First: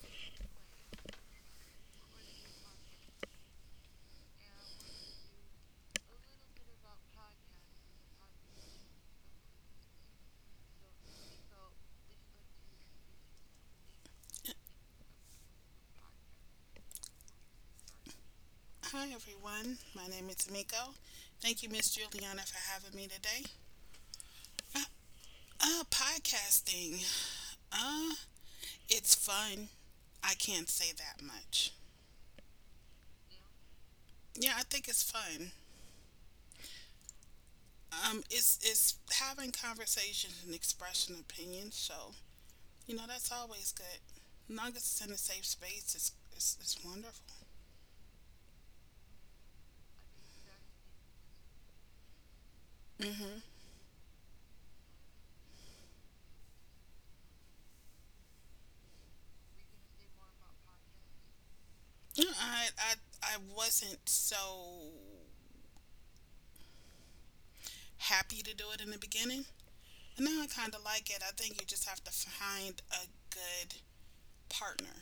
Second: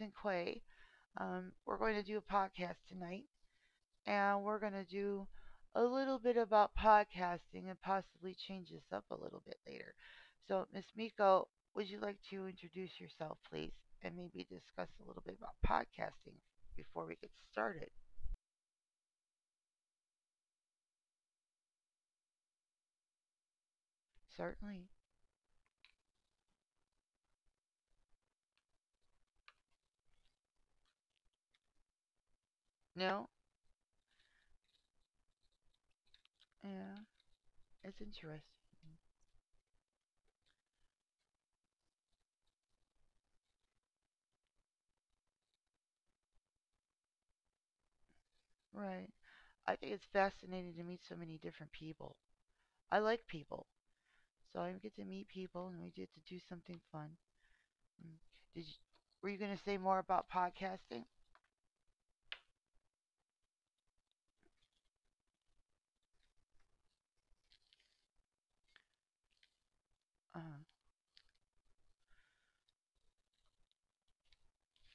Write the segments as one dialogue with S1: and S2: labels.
S1: Sinque. We're going to do a podcast tonight, and we're going to do a little bit about podcasting and possibly change this up a little bit later. So, Miss Miko, would you like to introduce yourself, please, and maybe discuss a little bit about podcasting before we get started?
S2: Hi, everyone. My name is Miko. Thank you, Miss Juliana, for having me today. Uh,
S1: Certainly.
S2: podcasting. Uh, it's fun. I can't say that much.
S1: No?
S2: Yeah, I think it's fun.
S1: Yeah, it's interesting.
S2: It's having conversations and expressing opinions. So you know that's always good. As long as it's in a safe space, it's wonderful.
S1: Right. I think it's fascinating to meet so many different people. I like
S2: hmm
S1: people. So I get to meet people and we get to do something fun. Mm. Did you, were you going to say more about podcasting?
S2: I I I wasn't so happy to do it in the beginning. And now
S1: Uh,
S2: I kind of like it. I think you just have to find a good partner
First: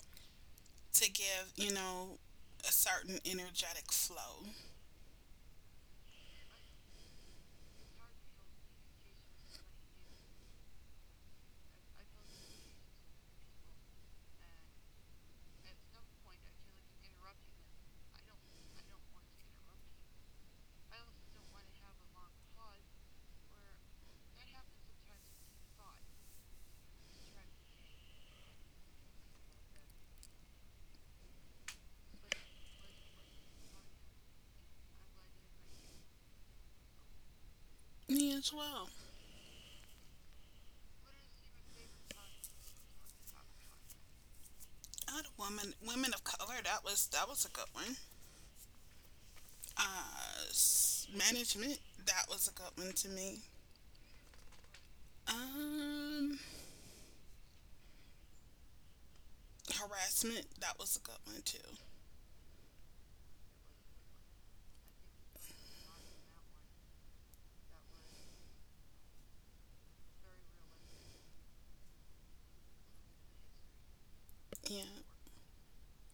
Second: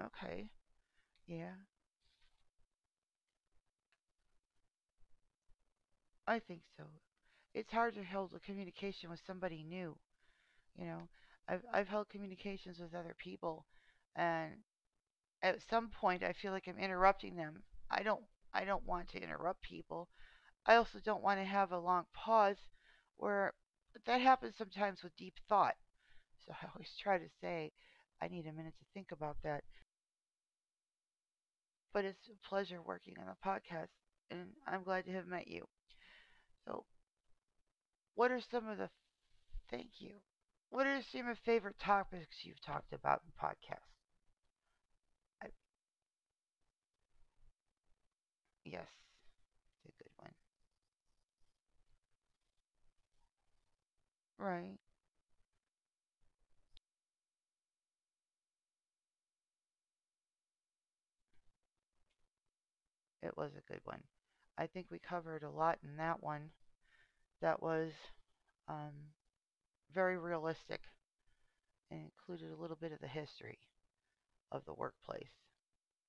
S1: okay.
S2: to give,
S1: Yeah,
S2: you know, a certain energetic flow.
S1: I think so. It's hard to hold a communication with somebody new. You know, I've held communications with other people and at some point I feel like I'm interrupting them. I don't I don't want to interrupt people. I also don't want to have a long pause where that happens sometimes with deep thought. So I always try to say, I need a minute to think about that. But it's a pleasure working on a podcast, and I'm glad to have met you. So, what
S2: Me
S1: are
S2: as
S1: some of
S2: well.
S1: the thank you? What are some of your favorite topics you've talked about in podcasts?
S2: Other
S1: I,
S2: woman, women of color. That was a good one.
S1: yes, it's a good
S2: Uh, management. That was a good one to me.
S1: one. Right,
S2: Um, harassment. That was a good one too.
S1: it was a good one. I think we covered a lot in that one. That was um, very realistic and included a little bit of the history of the
S2: Yeah,
S1: workplace.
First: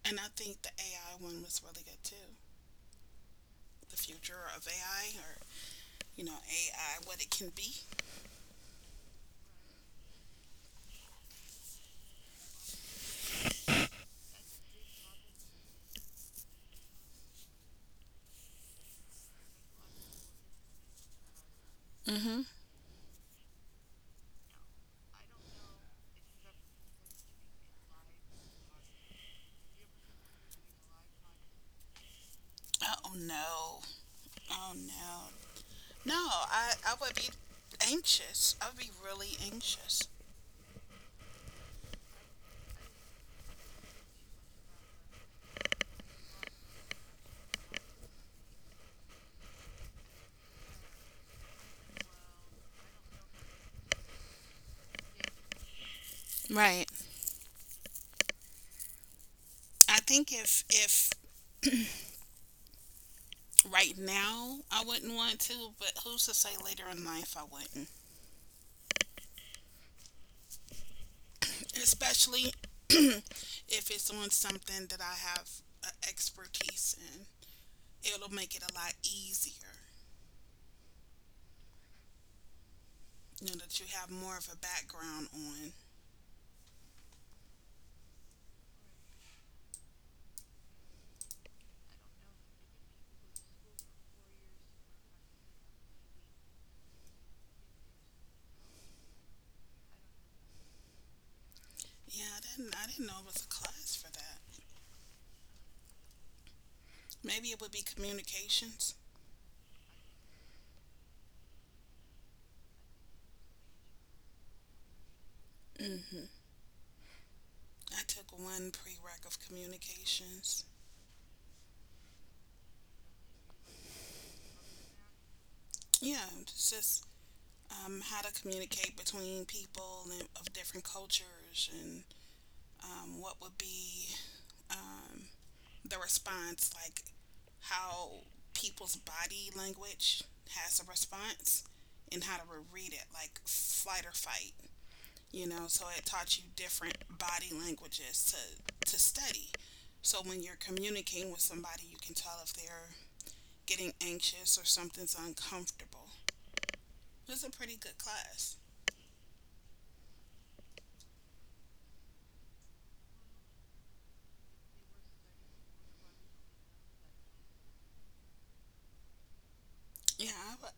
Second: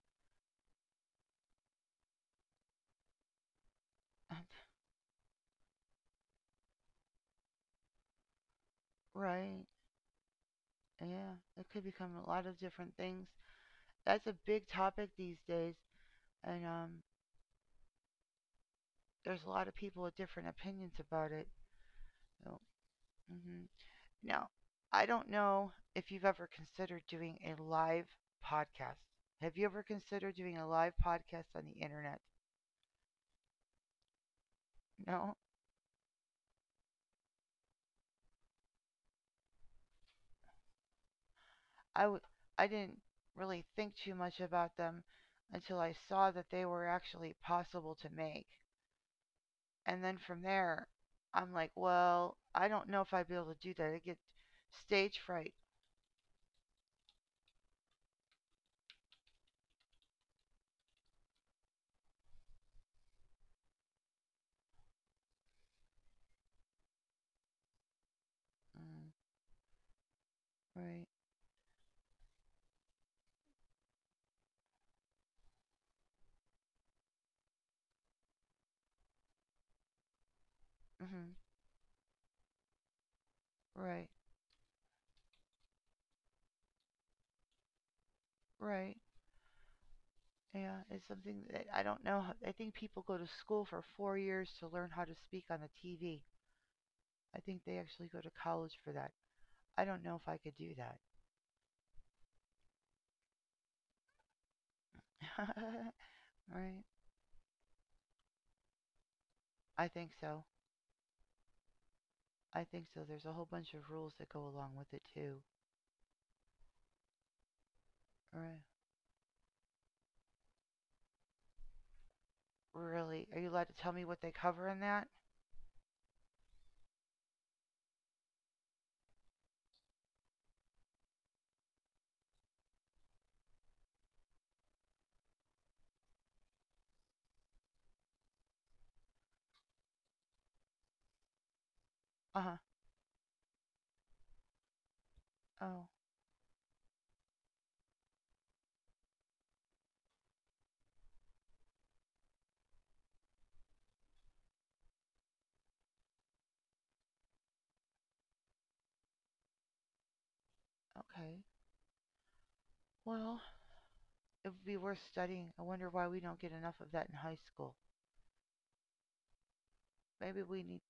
S2: and I think the AI one was really good too. The future of AI, or you know, AI, what it can be.
S1: Right. Yeah, it could become a lot of different things. That's a big topic these days, and there's a lot of people with different opinions about it.
S2: Mm-hmm.
S1: So, mhm. Now, I don't know if you've ever considered doing a live podcast. Have you ever considered doing a live podcast on the internet?
S2: Oh no, oh no.
S1: No,
S2: No, I would be anxious. I would be really anxious.
S1: I w- I didn't really think too much about them until I saw that they were actually possible to make. And then from there, I'm like, well, I don't know if I'd be able to do that. I get stage fright.
S2: Right. I think if right now I wouldn't want to, but who's to say later in life I wouldn't?
S1: Mm, right.
S2: Especially if it's on something that I have expertise in. It'll make it a lot easier,
S1: Hmm.
S2: you know, that you
S1: Right.
S2: have more of a background on.
S1: Right. Yeah, it's something that I don't know. I think people go to school for 4 years to learn how to speak on the TV. I think they actually go to college for that. I don't know if I could do that.
S2: Yeah, I didn't know it was a class for that.
S1: Right?
S2: Maybe it would be communications.
S1: I think so. I think so. There's a whole bunch of rules that go along with it too.
S2: I took
S1: Right.
S2: one prereq of communications.
S1: Really? Are you allowed to tell me what they cover in that?
S2: Yeah, it's just how to communicate between people and of different cultures and what would be, um, the response, like how people's body language has a response and
S1: Uh
S2: how to
S1: huh.
S2: read it, like flight or fight. You know,
S1: Oh,
S2: so it taught you different body languages to study. So when you're communicating with somebody, you can tell if they're getting anxious or something's uncomfortable. It was a pretty good class.
S1: okay. Well, it would be worth studying. I wonder why we don't get enough of that in high school. Maybe
S2: Yeah,
S1: we
S2: I
S1: need,
S2: would,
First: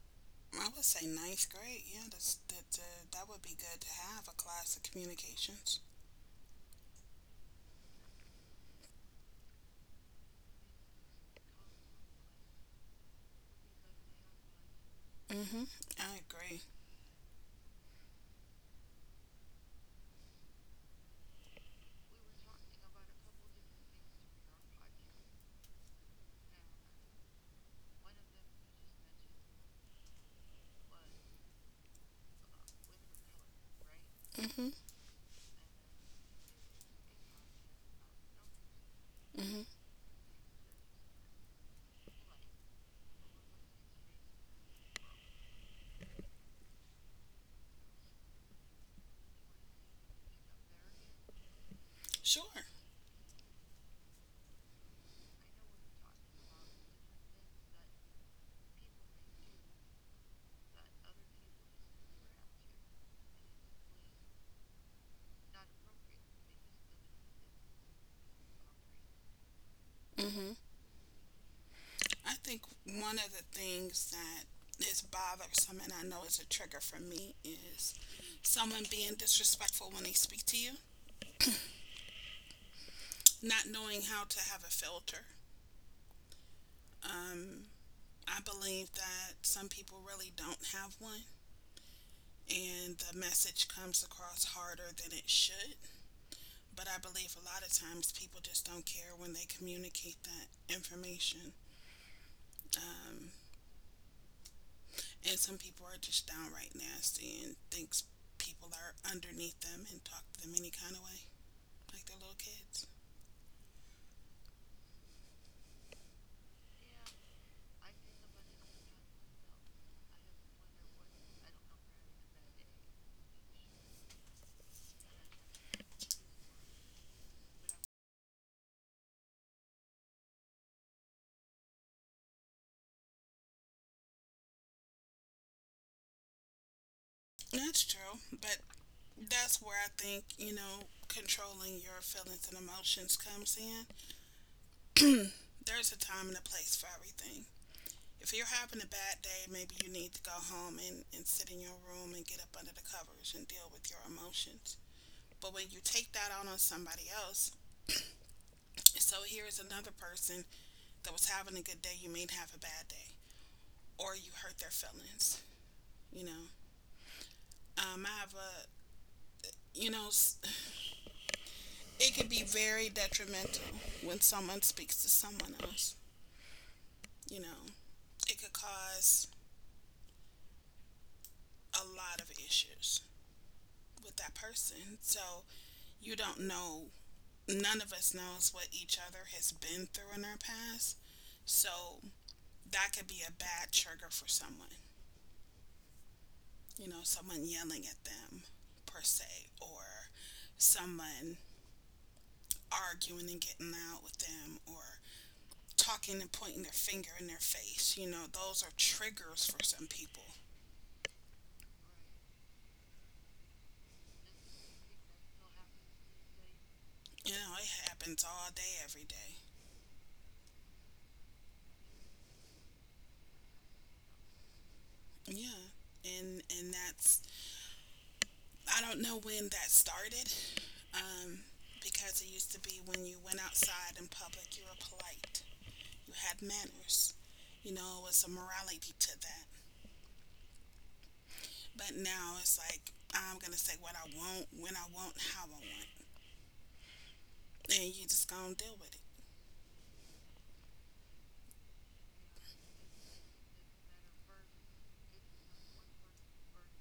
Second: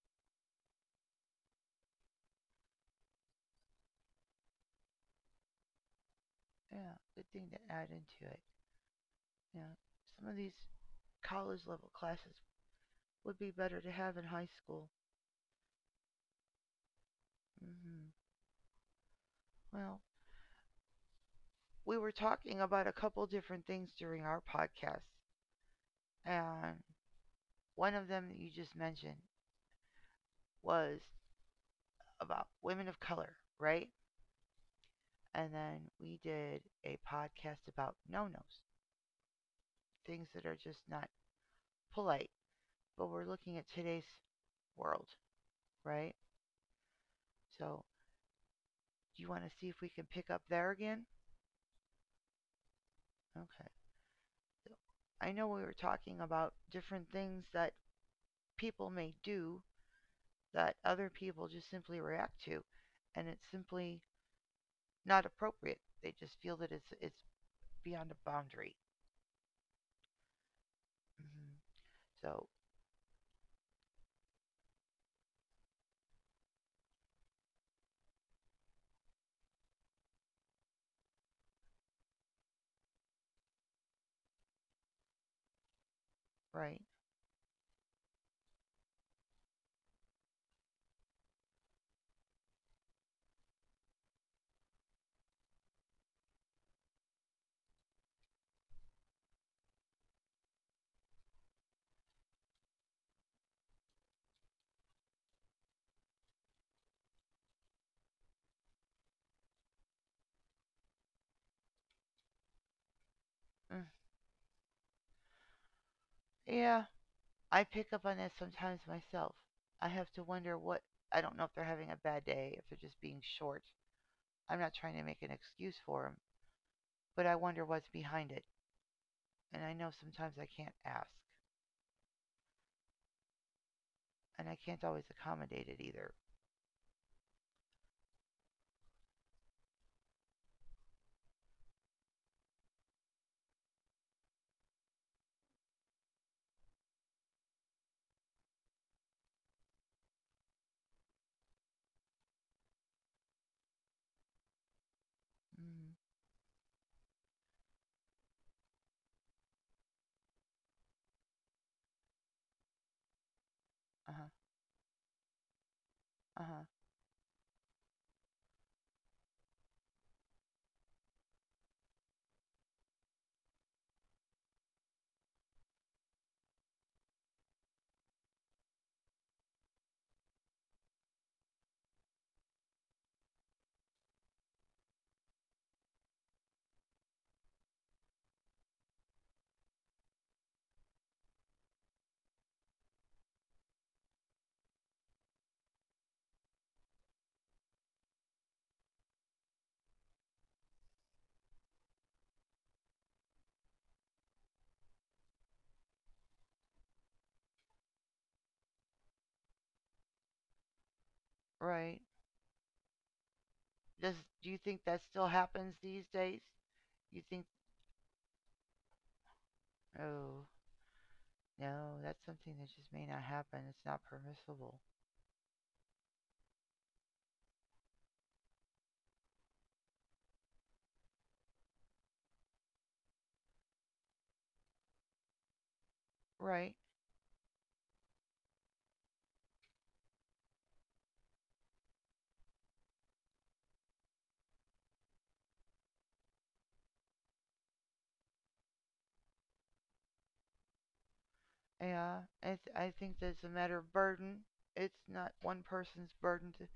S2: I would say ninth grade. Yeah, that's, that, that would be good to have a class of communications.
S1: yeah, good thing to add into it. Yeah. Some of these college level classes would be better to have in high school.
S2: Mm-hmm. I agree.
S1: Hmm. Well, we were talking about a couple different things during our podcast, and one of them that you just mentioned was about women of color, right?
S2: Mm-hmm.
S1: And then we did a podcast about no nos,
S2: Mm-hmm.
S1: things that are just not polite, but we're looking at today's world, right? So, do you want to see if we can pick up there again?
S2: Sure.
S1: Okay. I know we were talking about different things that people may do that other people just simply react to, and it's simply not appropriate. They just feel that it's beyond a boundary.
S2: Mm-hmm.
S1: Hmm.
S2: I think
S1: So
S2: one of the things that is bothersome, and I know is a trigger for me, is someone being disrespectful when they speak to you, not knowing how to have a filter.
S1: right,
S2: I believe that some people really don't have one, and the message comes across harder than it should. But I believe a lot of times people just don't care when they communicate that information. Um, and some people are just downright nasty and thinks people are underneath them and talk to them any kind of way, like they're little kids.
S1: mm. Yeah, I pick up on that sometimes myself. I have to wonder what, I don't know if they're having a bad day, if they're just being short. I'm not trying to make an excuse for them, but I wonder what's behind it, and I know sometimes I can't ask, and I can't always accommodate it either.
S2: That's true, but that's where I think, you know, controlling your feelings and emotions comes in. There's a time and a place for everything. If you're having a bad day, maybe you need to go home and sit in your room and get up under the covers and deal with your emotions. But when you
S1: Mm.
S2: take that out on somebody else, so here's another person that was having a good day, you may have a bad day, or
S1: Uh
S2: you
S1: huh.
S2: hurt their feelings, you
S1: Uh
S2: know.
S1: huh.
S2: I have a, you know, it can be very detrimental when someone speaks to someone else, you know. It could cause a lot of issues with that person. So you don't know, none of us knows what each other has been through in our past. So that could be a bad trigger for someone. You know, someone yelling at them per se, or someone arguing and getting out with them, or talking and pointing their finger in their face. You know, those are triggers for some people.
S1: Right. Does Do you think that still happens these days? You
S2: You
S1: think
S2: know, it happens all day, every day.
S1: Oh no, that's something that just may not happen. It's not permissible.
S2: Yeah. And that's, I don't know when that started, um, because it used to be when you went outside in public, you were polite, you had
S1: Right.
S2: manners, you know, it was a morality to that. But now it's like, I'm gonna say what I want, when I want, how I want, and you just gonna deal with
S1: Yeah. I think that's a matter of burden. It's not one person's burden to,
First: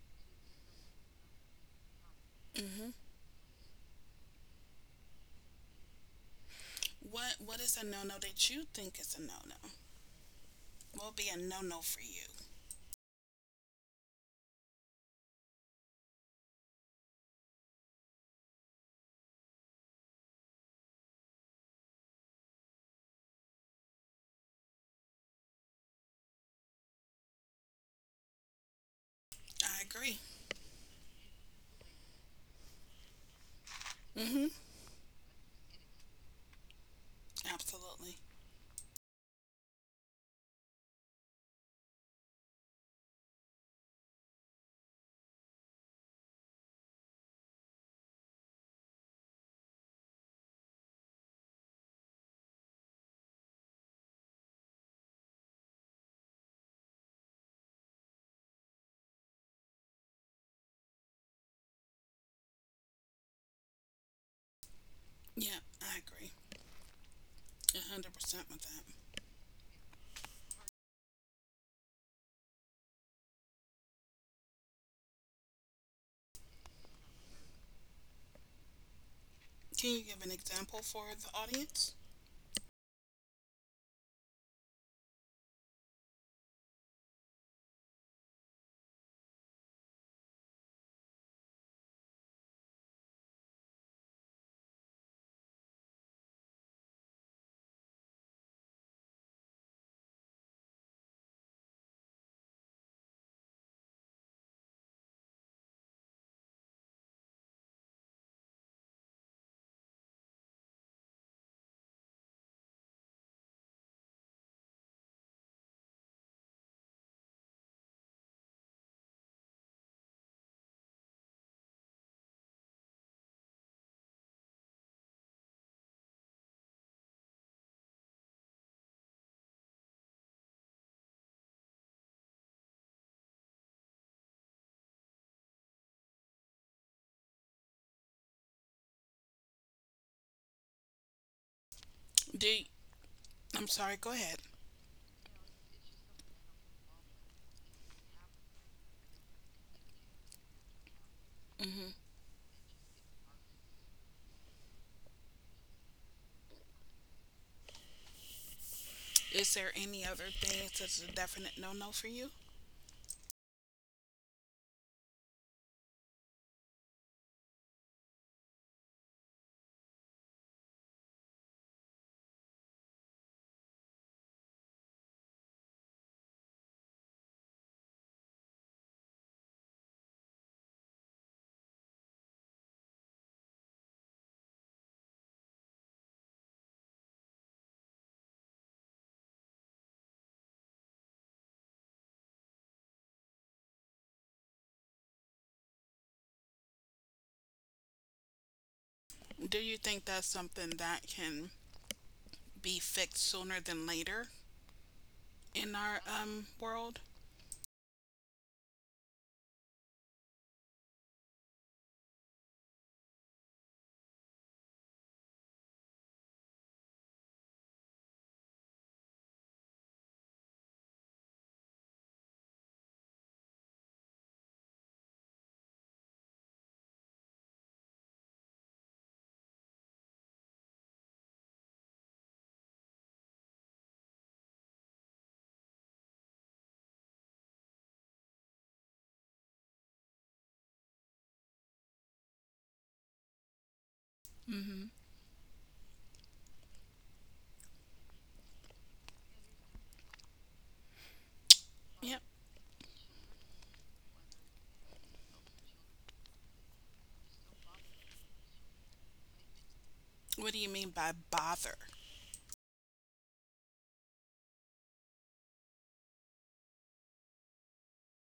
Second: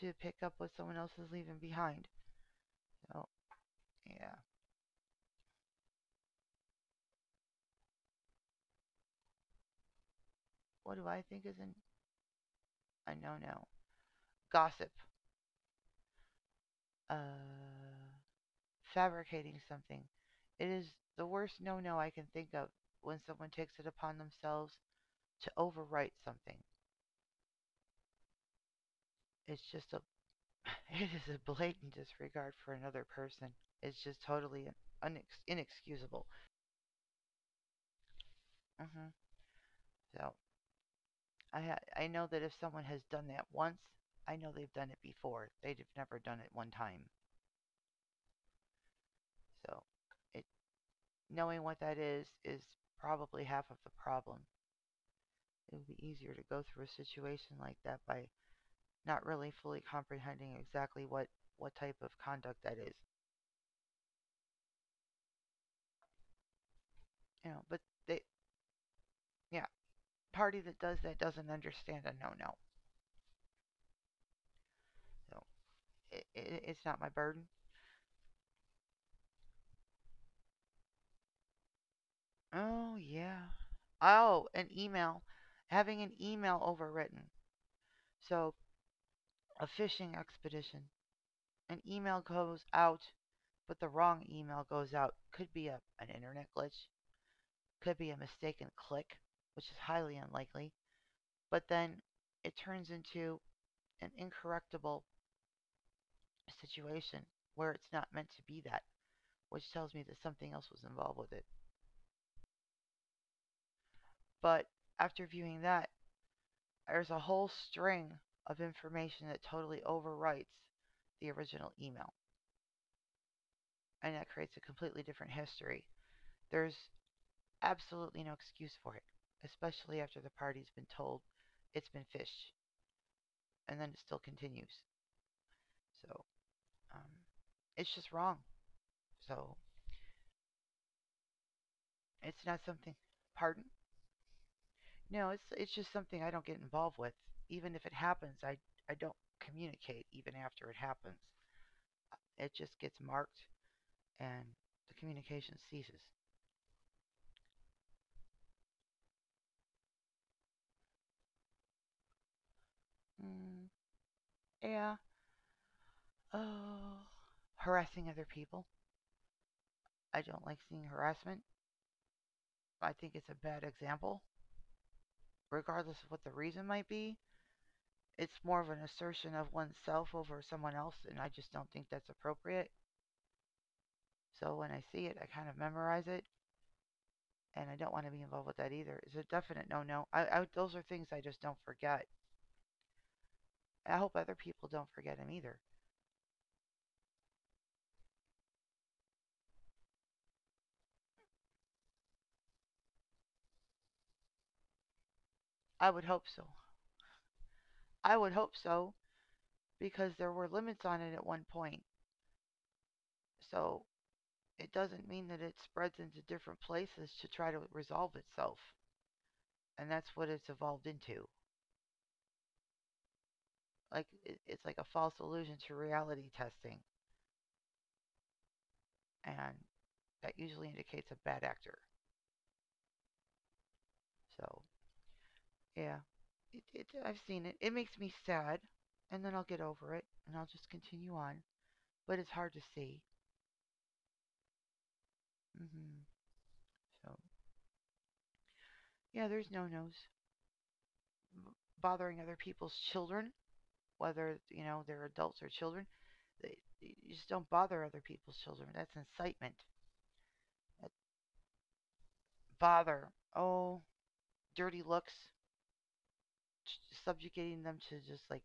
S1: to pick up what someone else is leaving behind.
S2: it. Mm-hmm.
S1: So yeah.
S2: What is a no no that you think is a no no?
S1: What
S2: What
S1: do
S2: would
S1: I
S2: be a
S1: think is
S2: no
S1: an
S2: no for you?
S1: a no no? Gossip. Uh Fabricating something. It is the worst no no I can think of when someone takes it upon themselves to overwrite something. It's
S2: I
S1: just a.
S2: agree.
S1: It is a blatant disregard for another person. It's just
S2: Mm-hmm.
S1: totally inexcusable.
S2: Absolutely.
S1: Hmm. So I know that if someone has done that once, I know they've done it before. They've never done it one time. So it knowing what that is probably half of the problem. It would be easier to go through a situation like that by not really fully comprehending exactly what type of conduct that is.
S2: Yeah, I agree.
S1: You know, but
S2: A
S1: they
S2: hundred percent with that.
S1: yeah, party that does that doesn't understand a no no. So it's not my burden.
S2: Can you give an example for the audience?
S1: Oh, yeah. Oh, an email. Having an email overwritten. So, a phishing expedition. An email goes out, but the wrong email goes out. Could be an internet glitch, could be a mistaken click, which is highly unlikely. But then it turns into an incorrectable situation where it's not meant to be that, which tells me that something else was involved with it. But after viewing that, there's a whole string of information that totally overwrites the original email and that creates a completely different history. There's absolutely no excuse for it, especially after the party's been told it's been fished and then it still continues. So um, it's just wrong. So it's not
S2: Do
S1: something. Pardon?
S2: I'm sorry, go ahead.
S1: No, it's just something I don't get involved with. Even if it happens, I don't communicate even after it happens.
S2: Hmm.
S1: It just gets marked and the communication ceases.
S2: Is there any other thing that's a definite no no for you?
S1: Mm, yeah. Uh, Harassing other people. I don't like seeing harassment. I think it's a bad example, regardless of what the reason might be. It's more of an assertion of oneself over someone else, and I just don't think that's appropriate. So when I see it, I kind of memorize it, and I don't want to be involved with that either. It's a definite no-no. I Those are things I just don't forget. I hope other people don't forget them either.
S2: Do you think that's something that can be fixed sooner than later in
S1: I would
S2: our
S1: hope so.
S2: world?
S1: I would hope so because there were limits on it at one point. So it doesn't mean that it spreads into different places to try to resolve itself. And that's what it's evolved into. Like it's like a false illusion to reality testing, and that usually indicates a bad actor. So yeah, I've seen it. It makes me sad, and then I'll get over it, and I'll just continue on. But it's hard to see.
S2: Mhm.
S1: Hmm. So yeah, there's no nos bothering
S2: Yep.
S1: other people's children, whether you know they're adults or children. You just don't bother other people's children. That's incitement.
S2: What do you
S1: That's
S2: mean by bother?
S1: bother. Oh, dirty looks, subjugating them to just like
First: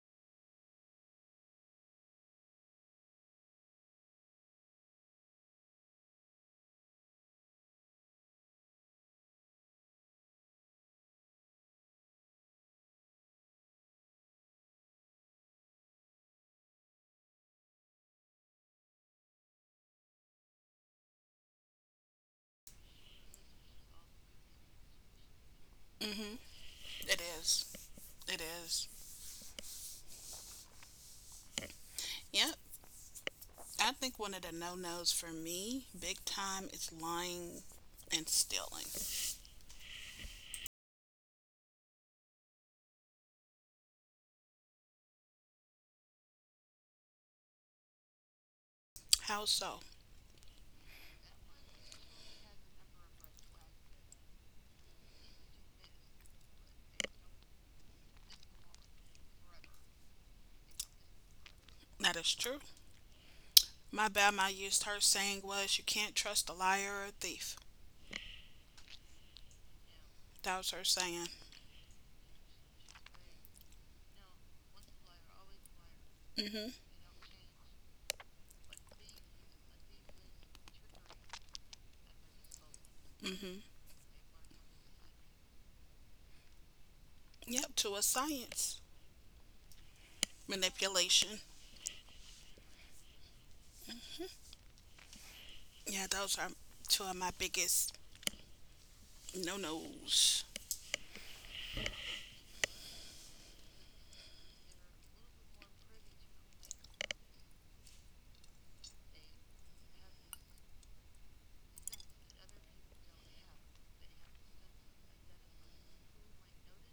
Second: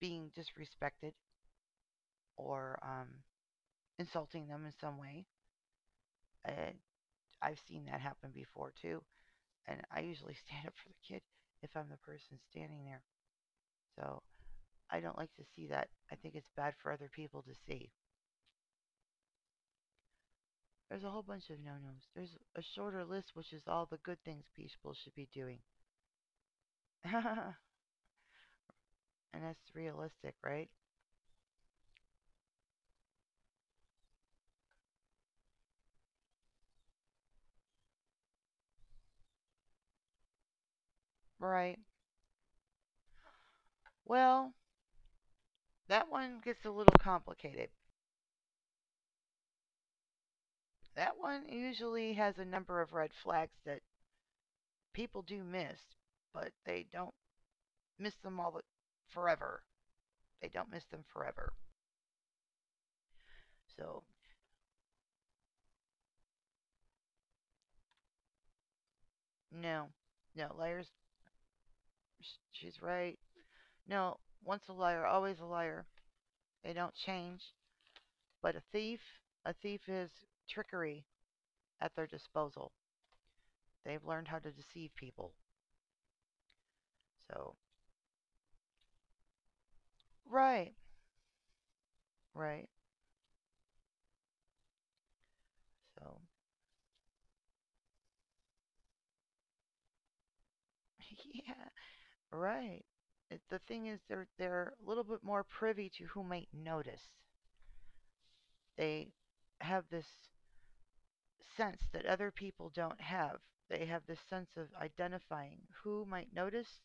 S1: being disrespected or insulting them in some way. And I've seen that happen before too. And I usually stand up for the kid if I'm the person standing there. So I don't like to see that. I think it's bad for other people to see. There's a whole bunch of no nos. There's a shorter list, which is all the good things people should be doing.
S2: Hmm. It is. It is.
S1: And that's realistic, right?
S2: Yep. I think one of the no nos for me, big time, is lying and stealing.
S1: Right. Well, that one gets a little complicated.
S2: How so?
S1: That one usually has a number of red flags that people do miss, but they don't miss them forever. They don't miss them forever.
S2: That is true.
S1: So,
S2: My bad, my used her saying was, you can't trust a liar or a thief.
S1: no. No,
S2: That was her
S1: liars,
S2: saying.
S1: she's right. No, once a liar, always a liar.
S2: Hmm.
S1: They don't change. But a thief is trickery at their disposal.
S2: Hmm.
S1: They've learned how to deceive people. So,
S2: Yep, to a science.
S1: right,
S2: Manipulation.
S1: right.
S2: Yeah,
S1: So,
S2: those are two of my biggest no nos.
S1: yeah, right. The thing is, they're a little bit more privy to who might notice. They have this sense that other people don't have. They have this sense of identifying who might notice,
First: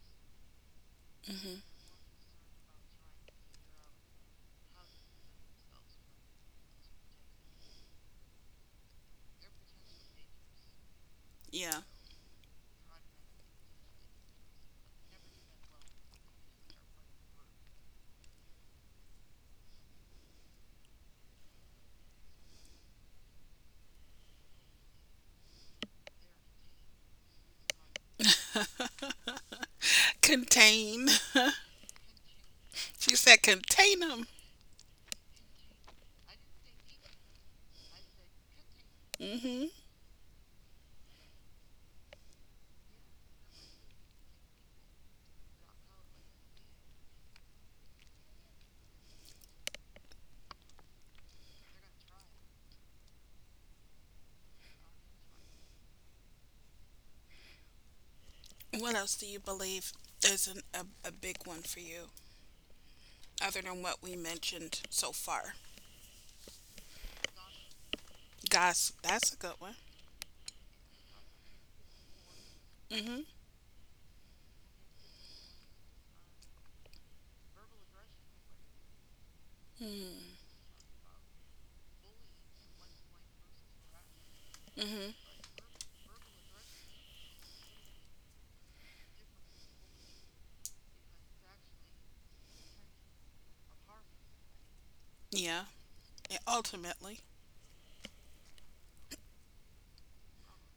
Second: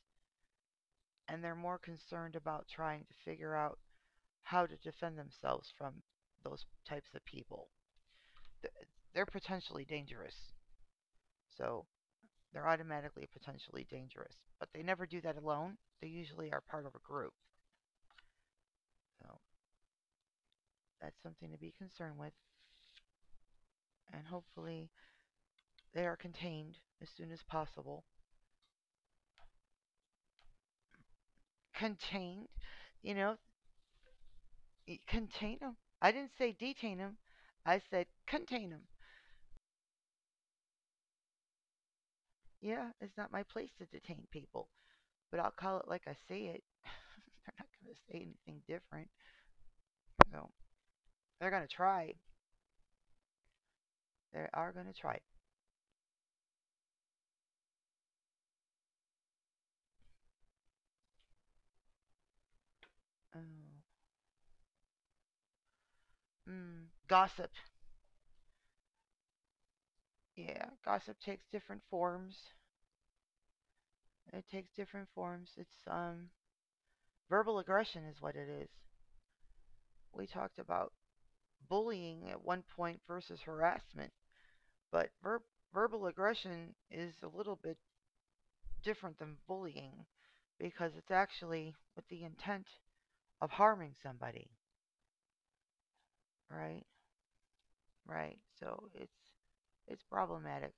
S1: and they're
S2: Hmm.
S1: more concerned about trying to figure out how to defend themselves from those types of people. They're potentially dangerous,
S2: Yeah.
S1: so they're automatically potentially dangerous. But they never do that alone. They usually are part of a group. So that's something to be concerned with. And hopefully they are contained as soon as possible.
S2: Contain.
S1: Contained?
S2: she
S1: You know,
S2: said contain them.
S1: contain them. I didn't say detain them. I said contain them.
S2: Hmm.
S1: Yeah, it's not my place to detain people, but I'll call it like I see it. They're not going to say anything different. So they're going to try. They are going to try.
S2: What else do you believe is an, a big one for you, other than
S1: Oh.
S2: what we mentioned so far?
S1: Mm. Gossip.
S2: Gosh, that's a good one.
S1: Yeah, gossip takes different forms.
S2: Hmm.
S1: It takes different forms. It's verbal aggression is what it is. We
S2: Hmm.
S1: talked about bullying at one point versus harassment, but verbal aggression is a little bit different than bullying because it's actually with the intent of harming somebody,
S2: Yeah. And
S1: right?
S2: ultimately,
S1: Right. So it's problematic.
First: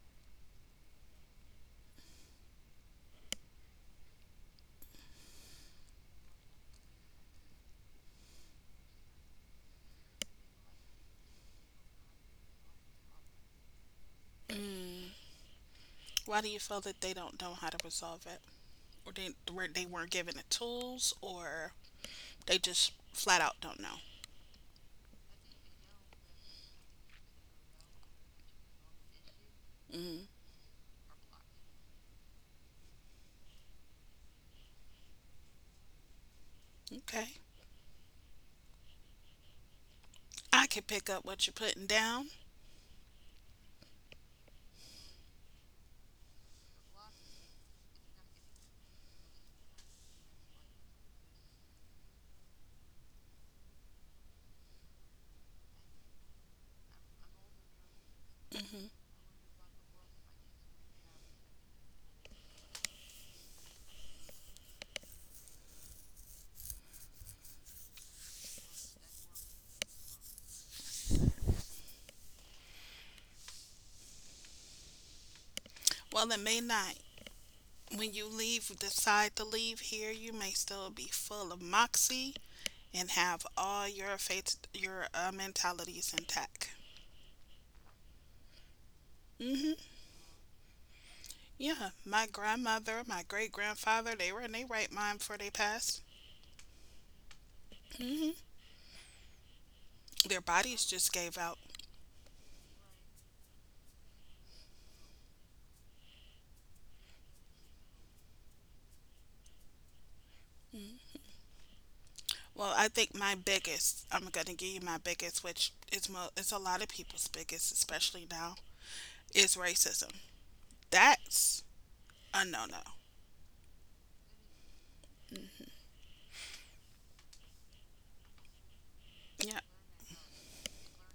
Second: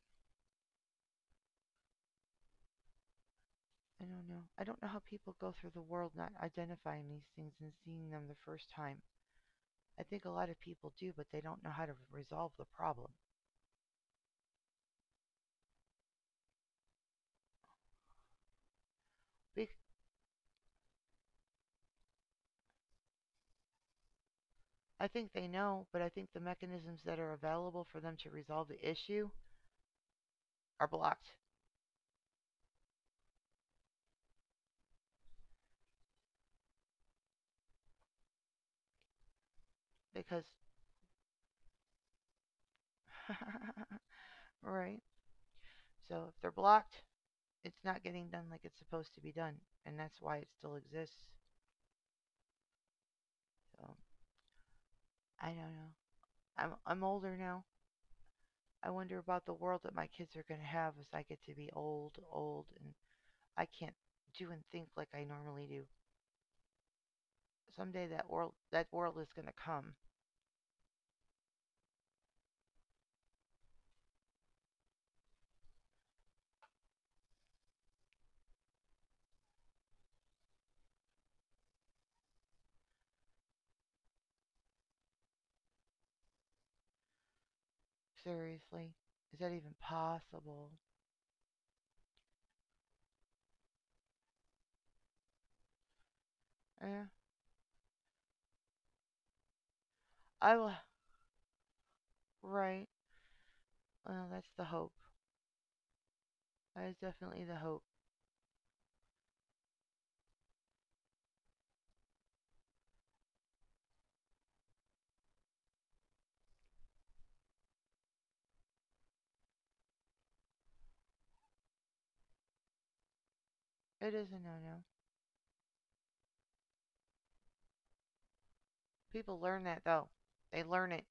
S1: I don't know. I don't know how people go through the world not identifying these things and seeing them the first time. I think a lot of people do, but they don't know how to resolve the problem.
S2: mm. Why do you feel that they don't know how to resolve it, or they were
S1: Bec-
S2: they weren't given the tools, or they just flat out don't know.
S1: I think they know, but I think the mechanisms that are available for them to resolve the issue
S2: Mm-hmm.
S1: are blocked
S2: Okay.
S1: because,
S2: I can pick up what you're putting down.
S1: right? So if they're blocked, it's not getting done like it's supposed to be done, and that's why it still exists. So I don't know. I'm older now. I
S2: Mm-hmm.
S1: wonder about the world that my kids are going to have as I get to be old, old, and I can't do and think like I normally do. Someday that world is going to come.
S2: Well, it may not. When you leave, decide to leave here, you may still be full of moxie and have all your faith, your mentalities intact.
S1: Seriously, is that even possible?
S2: Yeah, my grandmother, my great grandfather, they were in their right mind before they passed.
S1: Eh,
S2: Their
S1: I will.
S2: bodies just gave out.
S1: Right. Well, that's the hope. That is definitely the hope.
S2: Well, I think my biggest, I'm going to give you my biggest, which is, is a lot of people's biggest, especially now, is racism. That's a no no.
S1: It is a no-no. People
S2: Yeah.
S1: learn that though. They learn it,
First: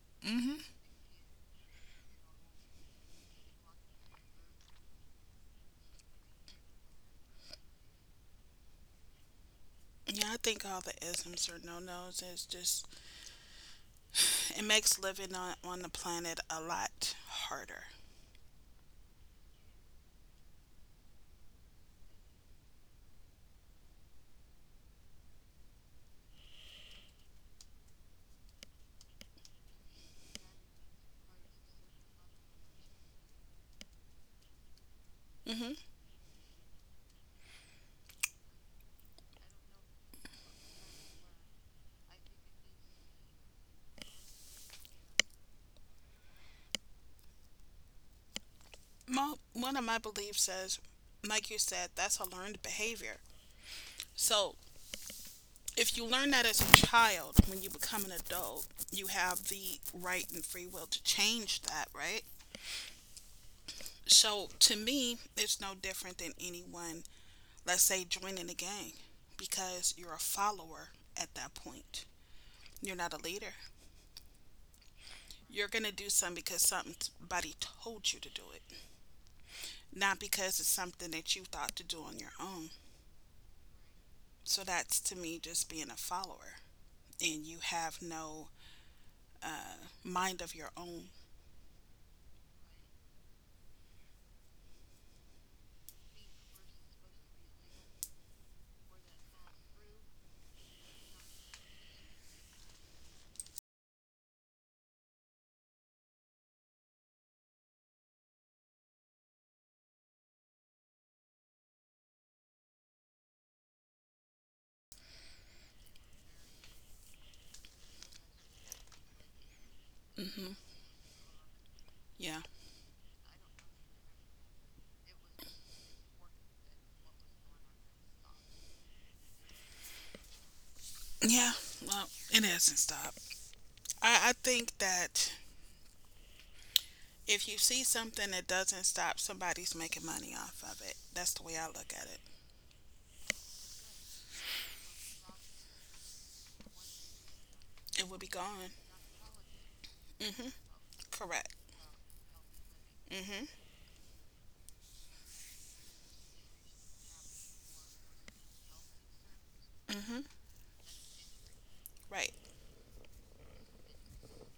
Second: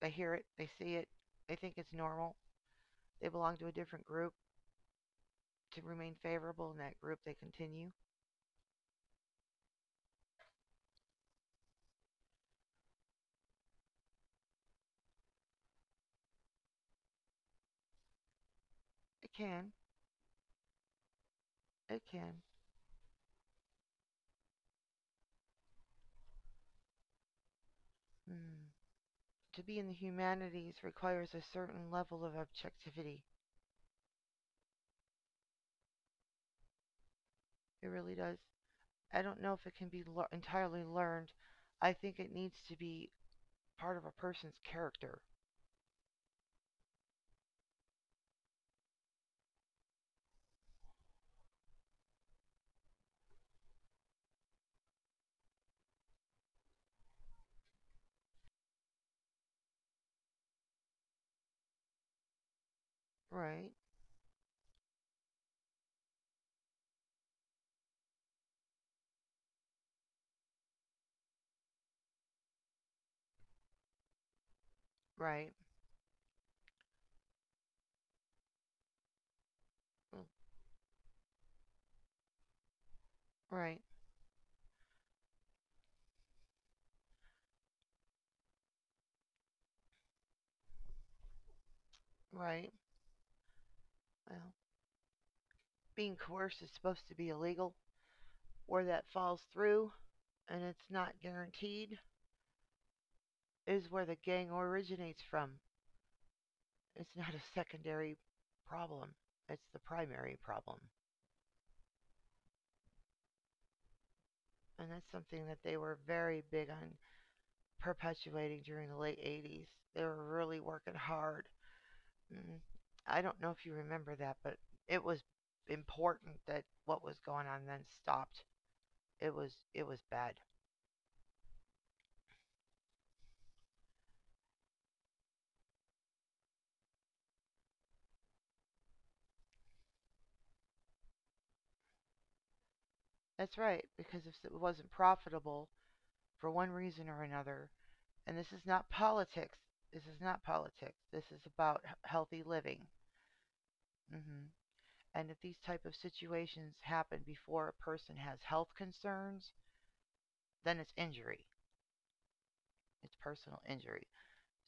S1: they hear it,
S2: Hmm.
S1: they see it, they think it's normal. They belong to a different group. To remain favorable in that group, they continue.
S2: Yeah, I think all the isms are no nos. It's just it makes living on the planet a lot harder.
S1: It can. It can. Hmm. To be in the humanities requires a certain level of objectivity.
S2: Hmm.
S1: It really does. I don't know if it can be entirely learned. I think it needs to be part of a person's character.
S2: Mo, one of my beliefs says, like you said, that's a learned behavior. So if you learn that as a child, when you become an adult, you have the right and free will to change that, right?
S1: Right,
S2: So to me, it's no different than anyone, let's say, joining a gang because you're a follower at that point. You're not a leader.
S1: right,
S2: You're going to do something because somebody told you to do it, not
S1: mm,
S2: because it's something that you thought to do on your own.
S1: right,
S2: So that's to me just being a follower. And you have no mind of your own.
S1: right. Well, being coerced is supposed to be illegal. Where that falls through, and it's not guaranteed is where the gang originates from. It's not a secondary problem, it's the primary problem. And that's something that they were very big on perpetuating during the late 80s. They were
S2: Hmm.
S1: really working hard.
S2: Yeah.
S1: Mm, I don't know if you remember that, but it was important that what was going on then stopped. It was bad.
S2: Yeah. Well, it hasn't stopped. I think that if you see something that doesn't stop, somebody's making money off of it. That's the way I look at it.
S1: That's right, because if it wasn't profitable for one reason or another,
S2: It will be
S1: and this is
S2: gone.
S1: not politics. This is not
S2: Hmm.
S1: politics. This is
S2: Correct.
S1: about healthy living.
S2: Hmm.
S1: Hmm. And if these type of situations happen before a person has health concerns,
S2: Hmm.
S1: then it's injury.
S2: Right.
S1: It's personal injury.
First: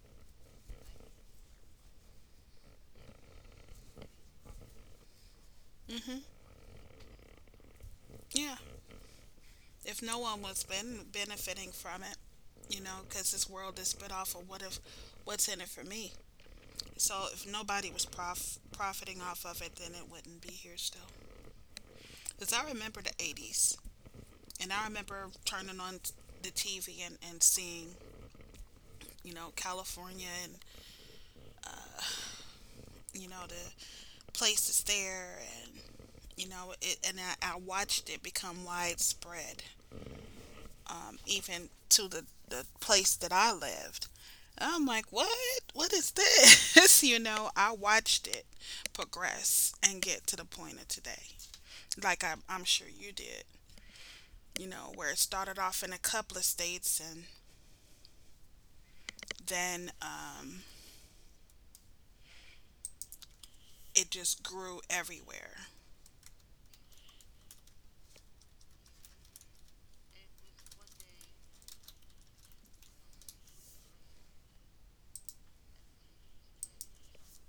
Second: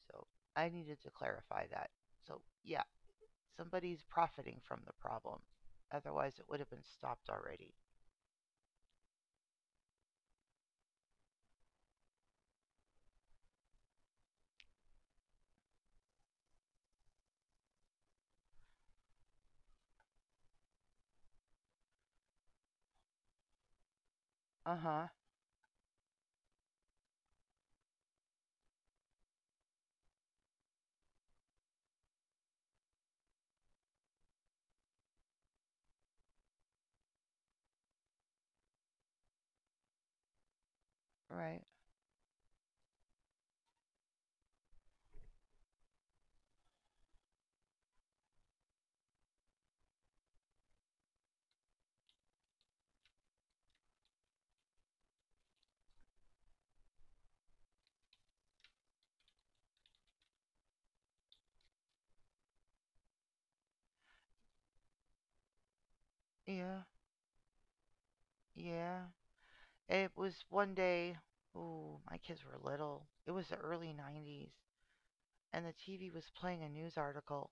S1: So I needed to clarify that. So yeah, somebody's profiting from the problem.
S2: Hmm.
S1: Otherwise, it would have been stopped already.
S2: Yeah. If no one was benefiting from it, you know, because this world is split off of what if, what's in it for me. So if nobody was profiting off of it, then it wouldn't be here still. Because I remember the 80s, and
S1: Uh
S2: I
S1: huh.
S2: remember turning on the TV and seeing, you know, California and, you know, the places there, and, you know, it, and I watched it become widespread,
S1: Right.
S2: even to the place that I lived. I'm like, what? What is this? You know, I watched it progress and get to the point of today, like I, I'm sure you did, you know, where it started off in a couple of states and then it just grew everywhere.
S1: Yeah. Yeah. It was one day. Ooh, my kids were little. It was the early 90s. And the TV was playing a news article.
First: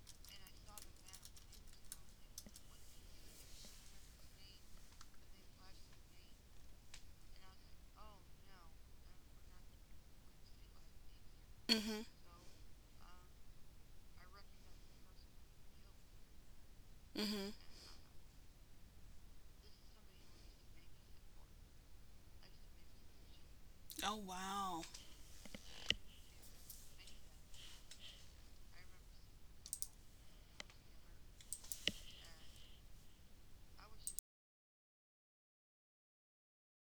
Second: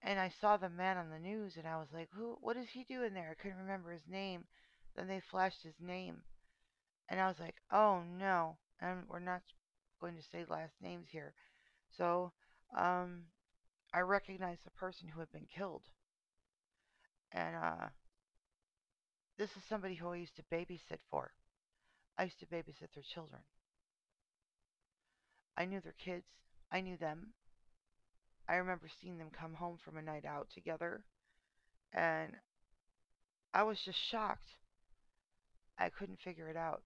S1: And I saw the man on the news and I was like, who, what is he doing there? I couldn't remember his name. Then they flashed his name and I was like, oh no, and we're not going to say last names here.
S2: Hmm.
S1: So, um, I recognized the person who had been killed.
S2: Hmm.
S1: And, this is somebody who I used to babysit for. I used to babysit their children.
S2: Oh, wow.
S1: I knew their kids. I knew them. I remember seeing them come home from a night out together. And I was just shocked I couldn't figure it out.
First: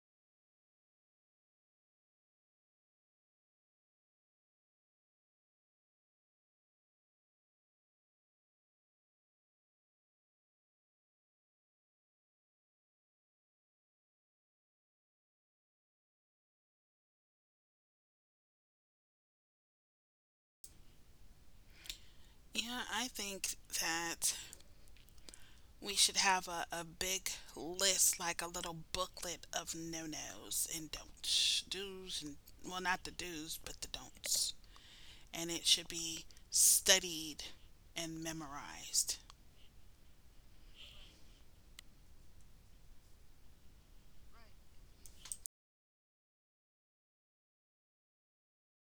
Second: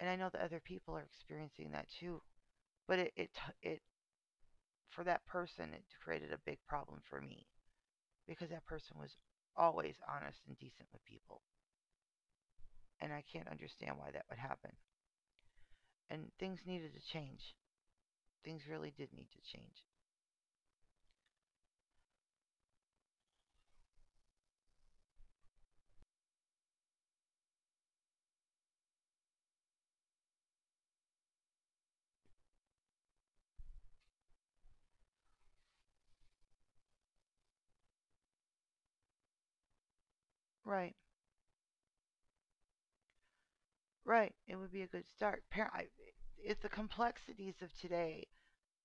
S1: And I know that other people are experiencing that too. But it, for that person, it created a big problem for me because that person was always honest and decent with people. And I can't understand why that would happen. And things needed to change. Things really did need to change.
S2: Yeah, I think that we should have a big list, like a little booklet of no nos and don'ts, do's and, well, not the do's, but the don'ts. And it should be studied and memorized.
S1: Right, right. It would be a good start. It's the complexities of today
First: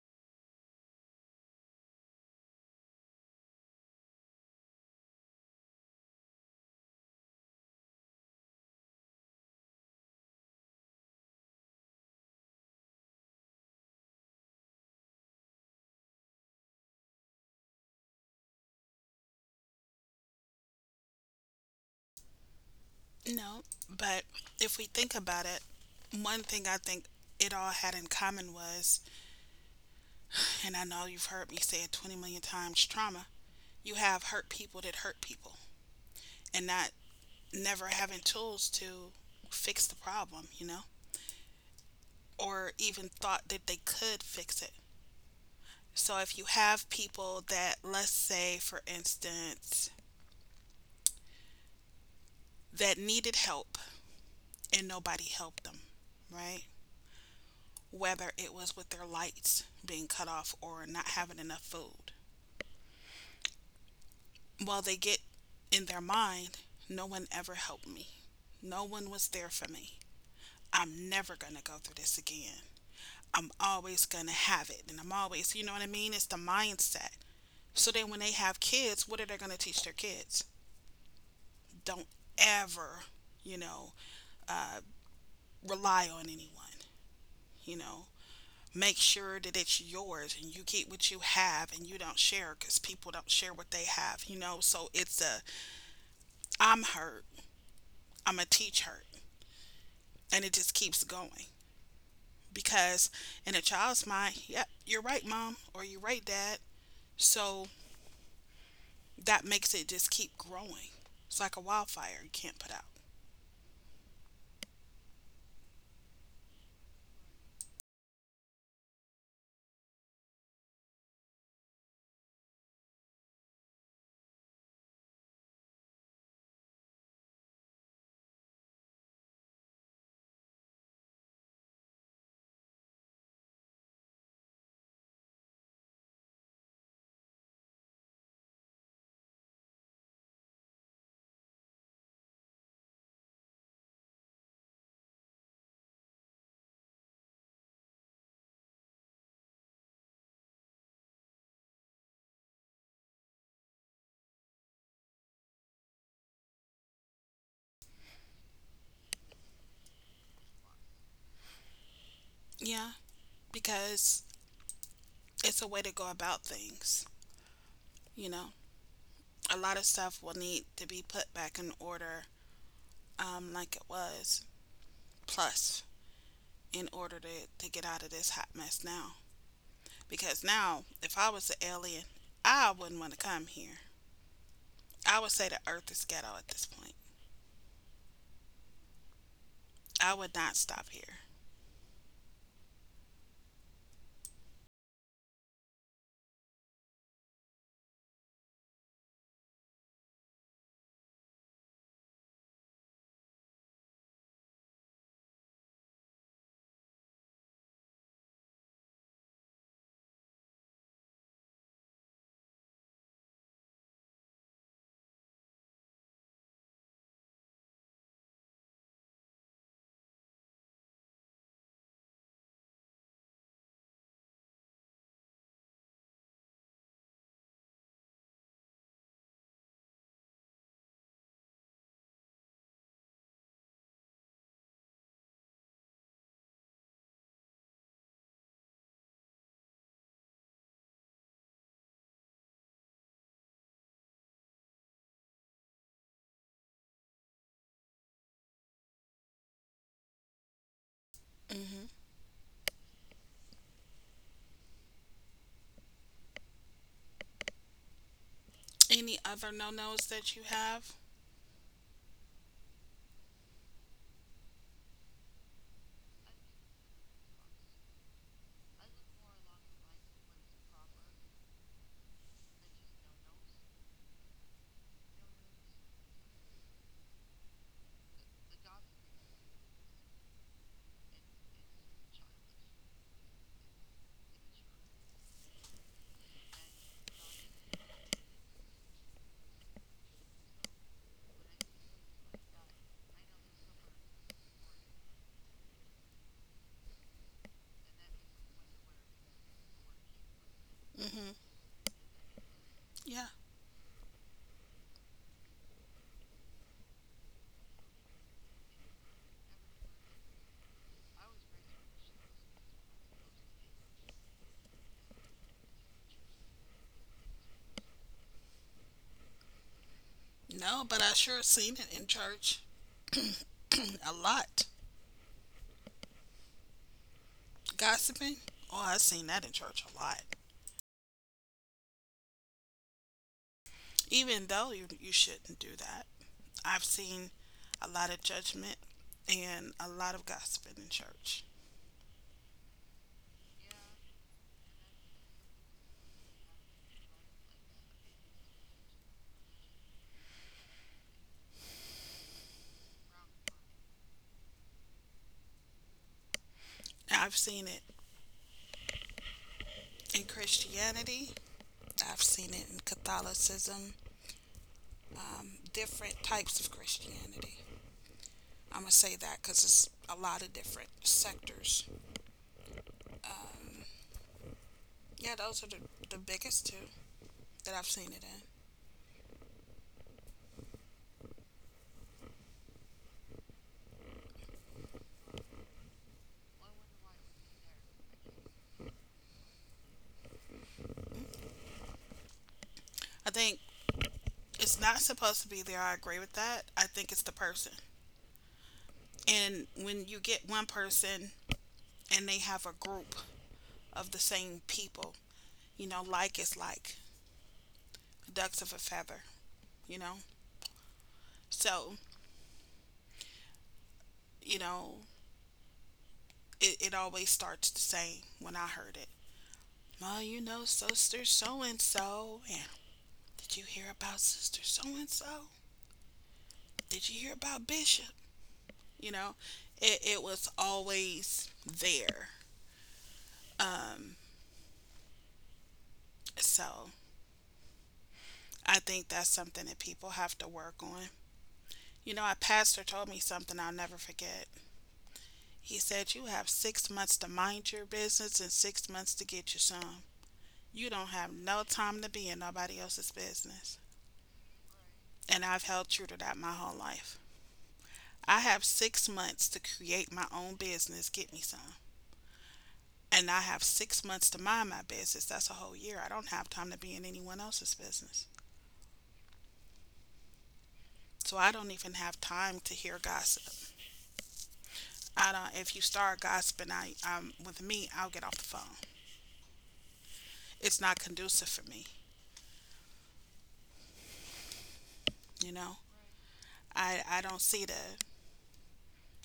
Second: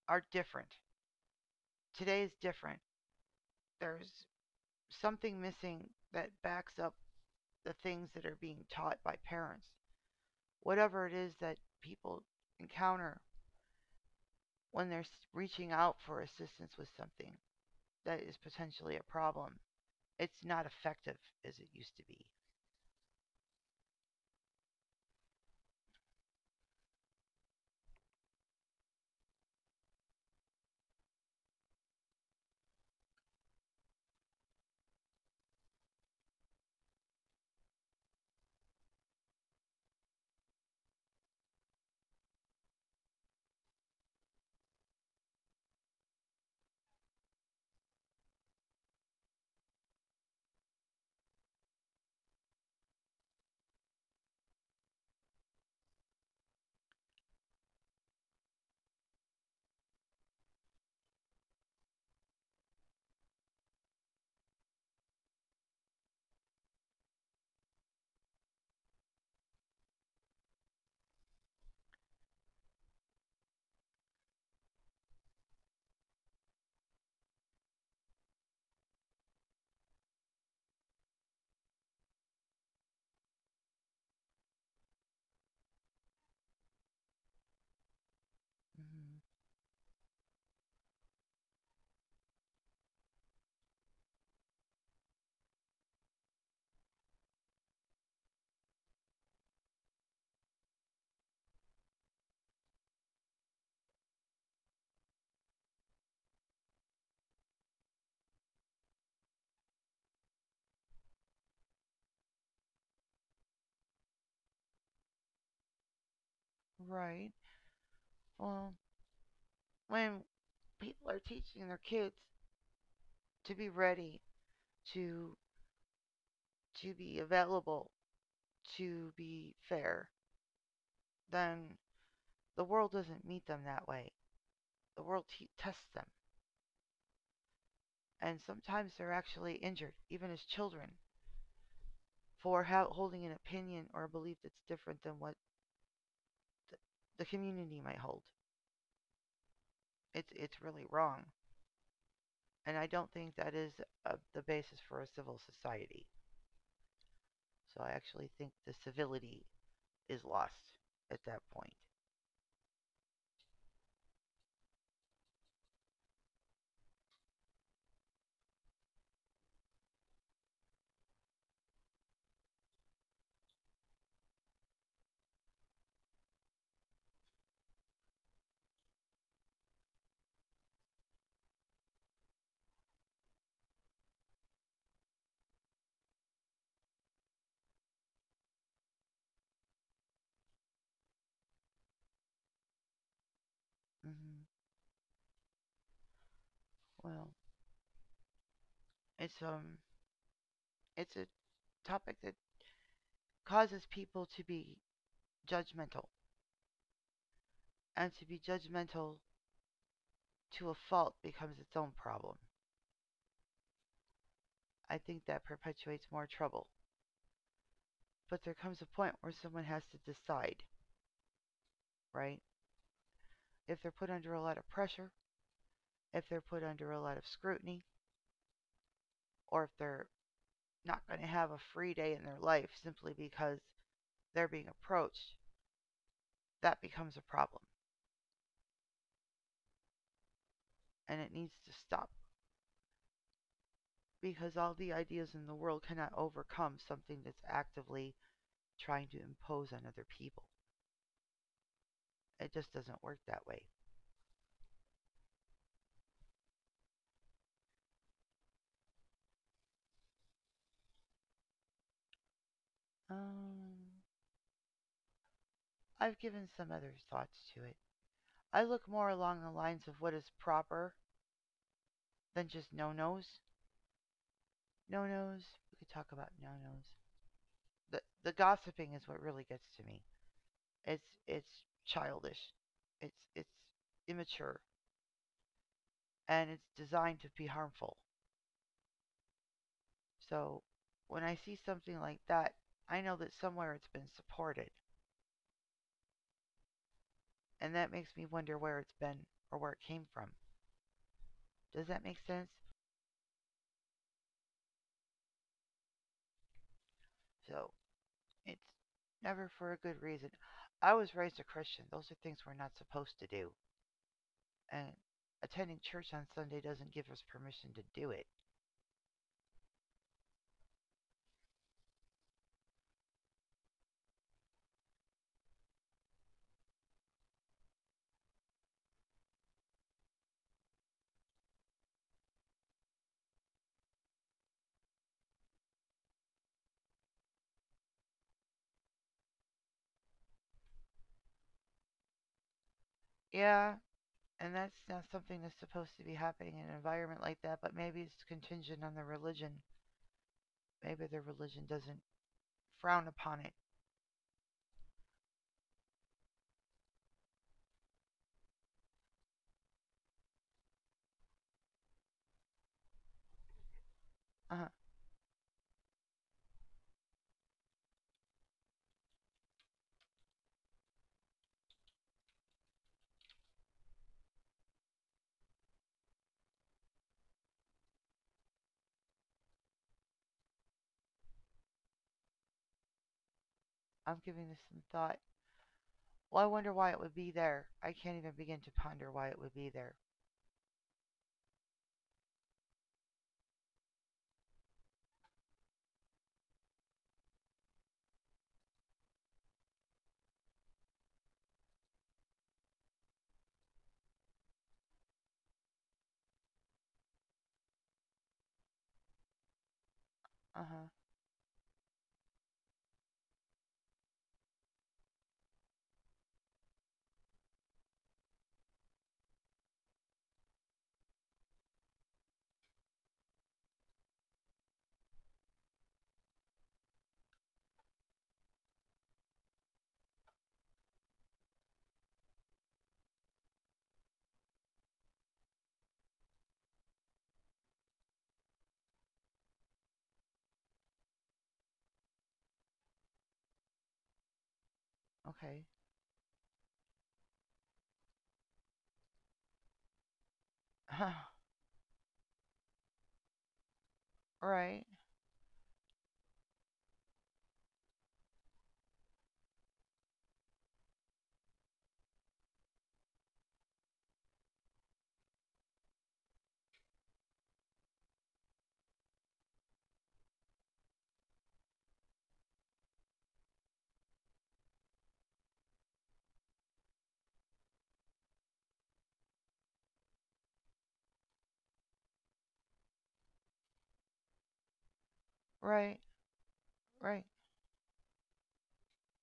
S1: are different. Today is different. There's something missing that backs up the things that are being taught by parents. Whatever it is that people encounter when they're reaching out for assistance with something that is potentially a problem. It's not effective as it used to be.
S2: No, but if we think about it, one thing I think it all had in common was, and I know you've heard me say it 20 million times, trauma, you have hurt people that hurt people and not never having tools to fix the problem, you know? Or even thought that they could fix it. So if you have people that, let's say, for instance, that needed help and nobody helped them, right? Whether it was with their lights being cut off or not having enough food. Well, they get in their mind, no one ever helped me. No one was there for me. I'm never going to go through this again. I'm always going to have it. And I'm always, you know what I mean? It's the mindset. So then when they have kids, what are they going to teach their kids? Don't ever, you know, rely on anyone, you know. Make
S1: Mm-hmm.
S2: sure that it's yours and you keep what you have and you don't share because people don't share what they have, you know. So it's a I'm hurt, I'm a teach hurt, and it just keeps going because in a child's mind, yep, you're right, mom, or you're right, dad. So that makes it just keep growing. It's like a wildfire you can't put out.
S1: Right. Well, when people are teaching their kids to be ready, to to be available, to be fair, then the world doesn't meet them that way. The world tests them, and sometimes they're actually injured, even as children, for holding an opinion or a belief that's different than what th- the community might hold. It's really wrong, and I don't think that is the basis for a civil society. So I actually think the civility is lost at that point.
S2: Yeah, because it's a way to go about things, you know. A lot of stuff will need to be put back in order like it was plus in order to get out of this hot mess now because now if I was an alien, I wouldn't want to come here. I would say the earth is ghetto at this point. I would not stop here.
S1: Hmm. Well, it's um, it's a topic that causes people to be judgmental, and to be judgmental to a fault becomes its own problem. I think that perpetuates more trouble. But there comes a point where someone has to decide, right? If they're put under a lot of pressure, if they're put under a lot of scrutiny, or if they're not going to have a free day in their life simply because they're being approached, that becomes a problem. And it needs to stop because all the ideas in the world cannot overcome something that's actively trying to impose on other people.
S2: Hmm.
S1: It just doesn't work that way.
S2: Any other no-nos that you have?
S1: Um, I've given some other thoughts to it. I look more along the lines of what is proper than just no nos. No nos. We could talk about no nos. The gossiping is what really gets to me. It's childish. It's immature and it's designed to be harmful. So when I see something like that, I know that somewhere it's been supported. And that makes me wonder where it's been or where it came from.
S2: Hmm.
S1: Does that make sense?
S2: Yeah,
S1: So it's never for a good reason. I was raised a Christian. Those are things we're not supposed to do. And attending church on Sunday doesn't give us permission to do it.
S2: no, but I sure seen it in church a lot gossiping. Oh, I seen that in church a lot, even though you shouldn't do that. I've seen a lot of judgment and a lot of gossiping in church.
S1: Yeah, and that's not something that's supposed to be happening in an environment like that, but maybe it's contingent on the religion. Maybe their religion doesn't frown upon it.
S2: I've seen it in Christianity, I've seen it in Catholicism,
S1: Huh.
S2: different types of Christianity. I'm going to say that because it's a lot of different sectors. Yeah, those are the biggest two that I've seen it in.
S1: I'm giving this some thought. Well, I wonder why it would be there. I can't even begin to ponder why it would be there.
S2: I think it's not supposed to be there. I agree with that. I think it's the person. And when you get one person and they have a group of the same people, you know, like is like ducks of a feather, you know?
S1: Uh huh.
S2: So, you know, it always starts the same when I heard it. Well, you know, sister so and so. And did you hear about sister so and so? Did you hear about Bishop? You know, it was always there. Um, so I think that's something that people have to work on. You know, a pastor told me something I'll never forget.
S1: Okay.
S2: He said, you have six months to mind your business and six months to get you some. You don't
S1: Uh-huh.
S2: have no time to be in nobody else's business.
S1: Right.
S2: And I've held true to that my whole life. I have six months to create my own business, get me some. And I have six months to mind my business. That's a whole year. I don't have time to be in anyone else's business. So I don't even have time to hear gossip. I don't. If you start gossiping, I with me, I'll get off the phone. It's not conducive for me. You know,
S1: Right.
S2: I
S1: Right.
S2: don't see the—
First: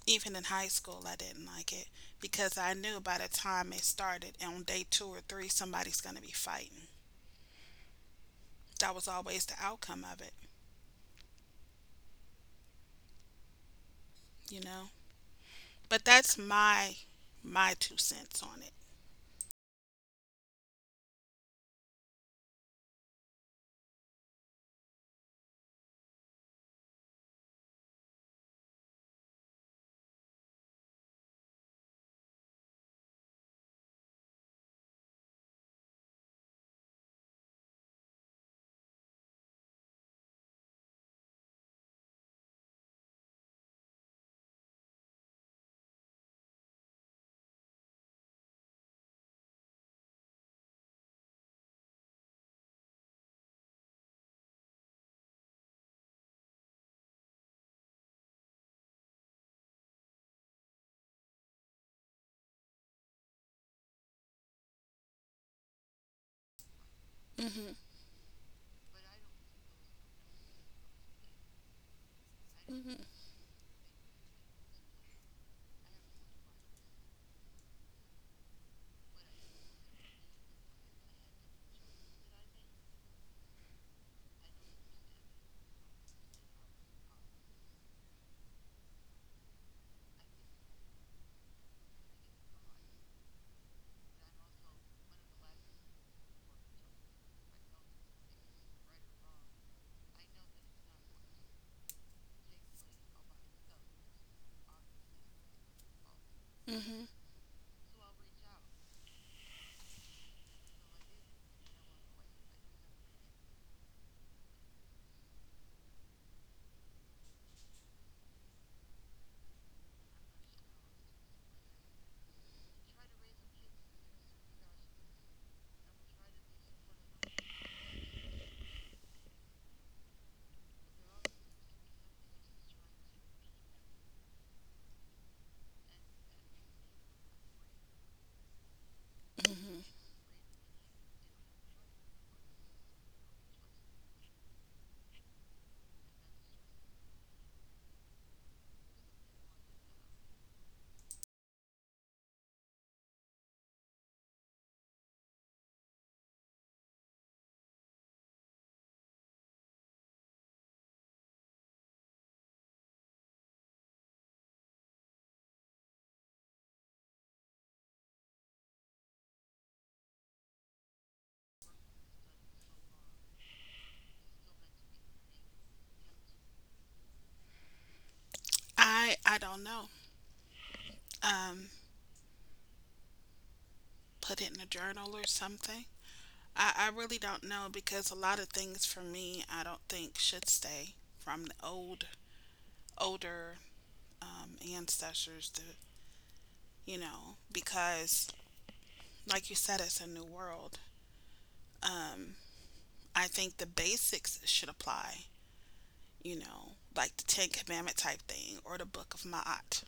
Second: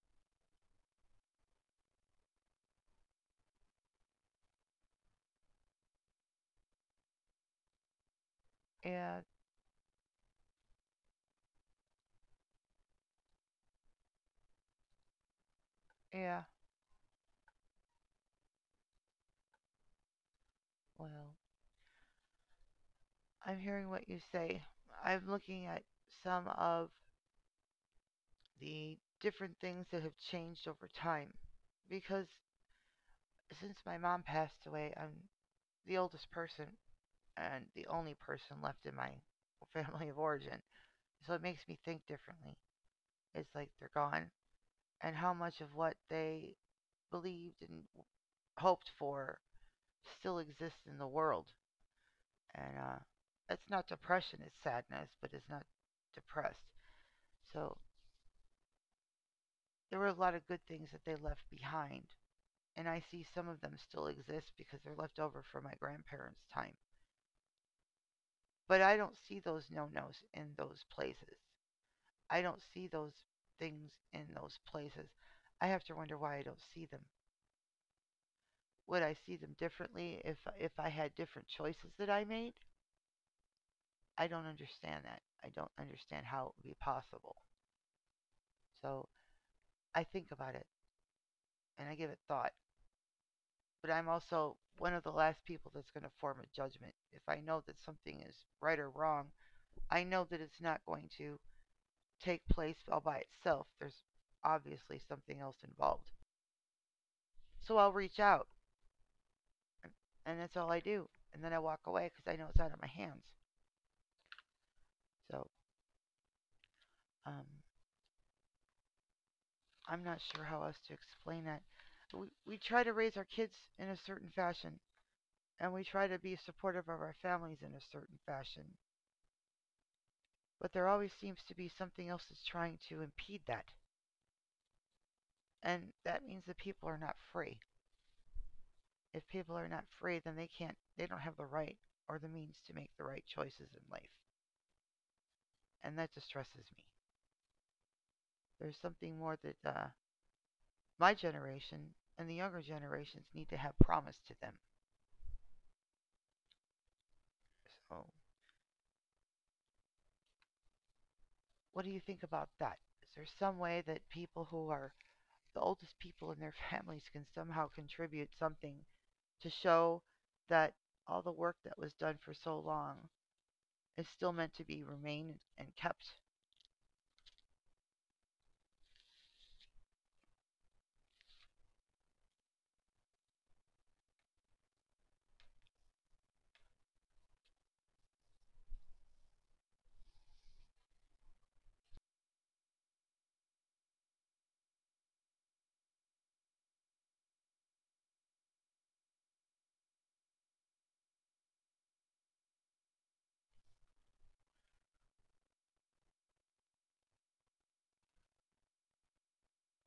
S2: Even in high school, I didn't like it because I knew by the time it started on day two or three, somebody's going to be fighting. That was
S1: Yeah.
S2: always the outcome of it, you know. But that's
S1: Yeah.
S2: my two cents on it.
S1: Well, I'm hearing what you say. I'm looking at some of the different things that have changed over time. Because since my mom passed away, I'm the oldest person and the only person left in my family of origin. So it makes me think differently. It's like they're gone, and how much of what they believed and hoped for still exists in the world. And it's not depression, it's sadness, but it's not depressed. So there were a lot of good things that they left behind and I see some of them still exist because they're left over from my grandparents' time.
S2: Mm-hmm.
S1: But I don't see those no nos in those places. I don't see
S2: Mm-hmm.
S1: those things in those places. I have to wonder why I don't see them. Would I see them differently if I had different choices that I made? I don't understand that. I don't understand how it would be possible. So I think about it and I give it thought. But I'm also one of the last people that's going to form a judgment. If I know that something is right or wrong, I know that it's not going to take place all by itself. There's obviously something else involved.
S2: Mm-hmm.
S1: So I'll reach out, and- that's all I do. And then I walk away because I know it's out of my hands. So um, I'm not sure how else to explain that. We try to raise our kids in a certain fashion, and we try to be supportive of our families in a certain fashion. But there always seems to be something else that's trying to impede that. And that means that people are not free. If people are not
S2: Mm-hmm.
S1: free, then they don't have the right or the means to make the right choices in life. And that distresses me. There's something more that my generation and the younger generations need to have promised to them. So, what do you think about that? Is there some way that people who are the oldest people in their families can somehow contribute something to show that all the work that was done for so long is still meant to be remain and kept?
S2: I don't know. Um, Put it in a journal or something. I really don't know because a lot of things for me I don't think should stay from the old older ancestors to you know because like you said, it's a new world. Um, I think the basics should apply, you know, like the Ten Commandment type thing or the Book of Ma'at.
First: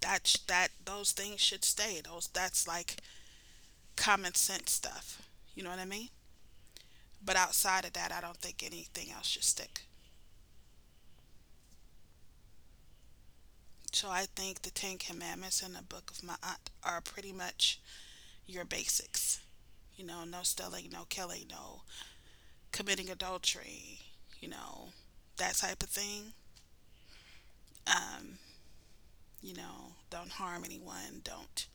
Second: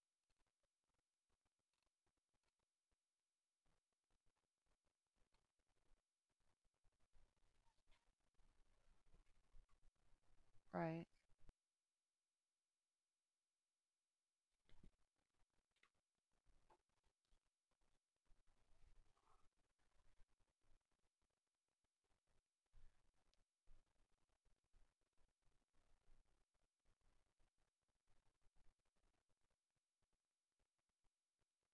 S2: That those things should stay. Those that's like common sense stuff. You know what I mean? But outside of that, I don't think anything else should stick.
S1: Right.
S2: So I think the Ten Commandments and the Book of Ma'at are pretty much your basics. You know, no stealing, no killing, no committing adultery. You know, that type of thing. Um, you know, don't harm anyone, don't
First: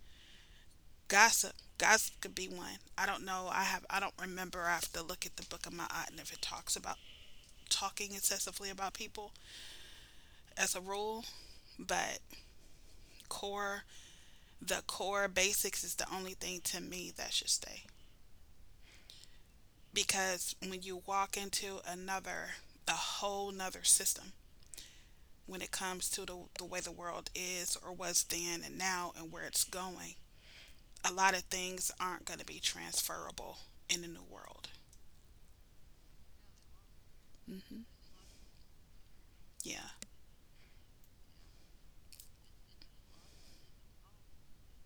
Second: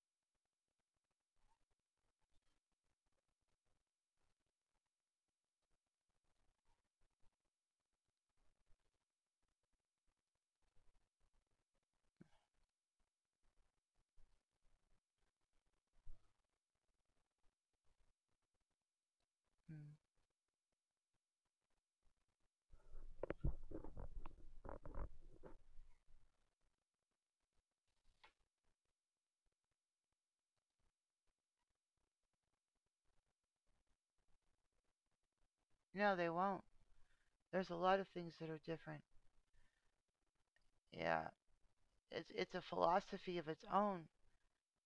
S2: gossip. Gossip could be one. I don't know. I don't remember. I have to look at the book of my aunt and if it talks about talking excessively about people as a rule, but core the core basics is the only thing to me that should stay.
S1: Mm.
S2: Because when you walk into another a whole nother system when it comes to the way the world is or was then and now and where it's going, a lot of things aren't going to be transferable in the new world.
S1: No, they won't. There's a
S2: Hmm.
S1: lot of things that are different.
S2: Yeah.
S1: Yeah, it's a philosophy of its own.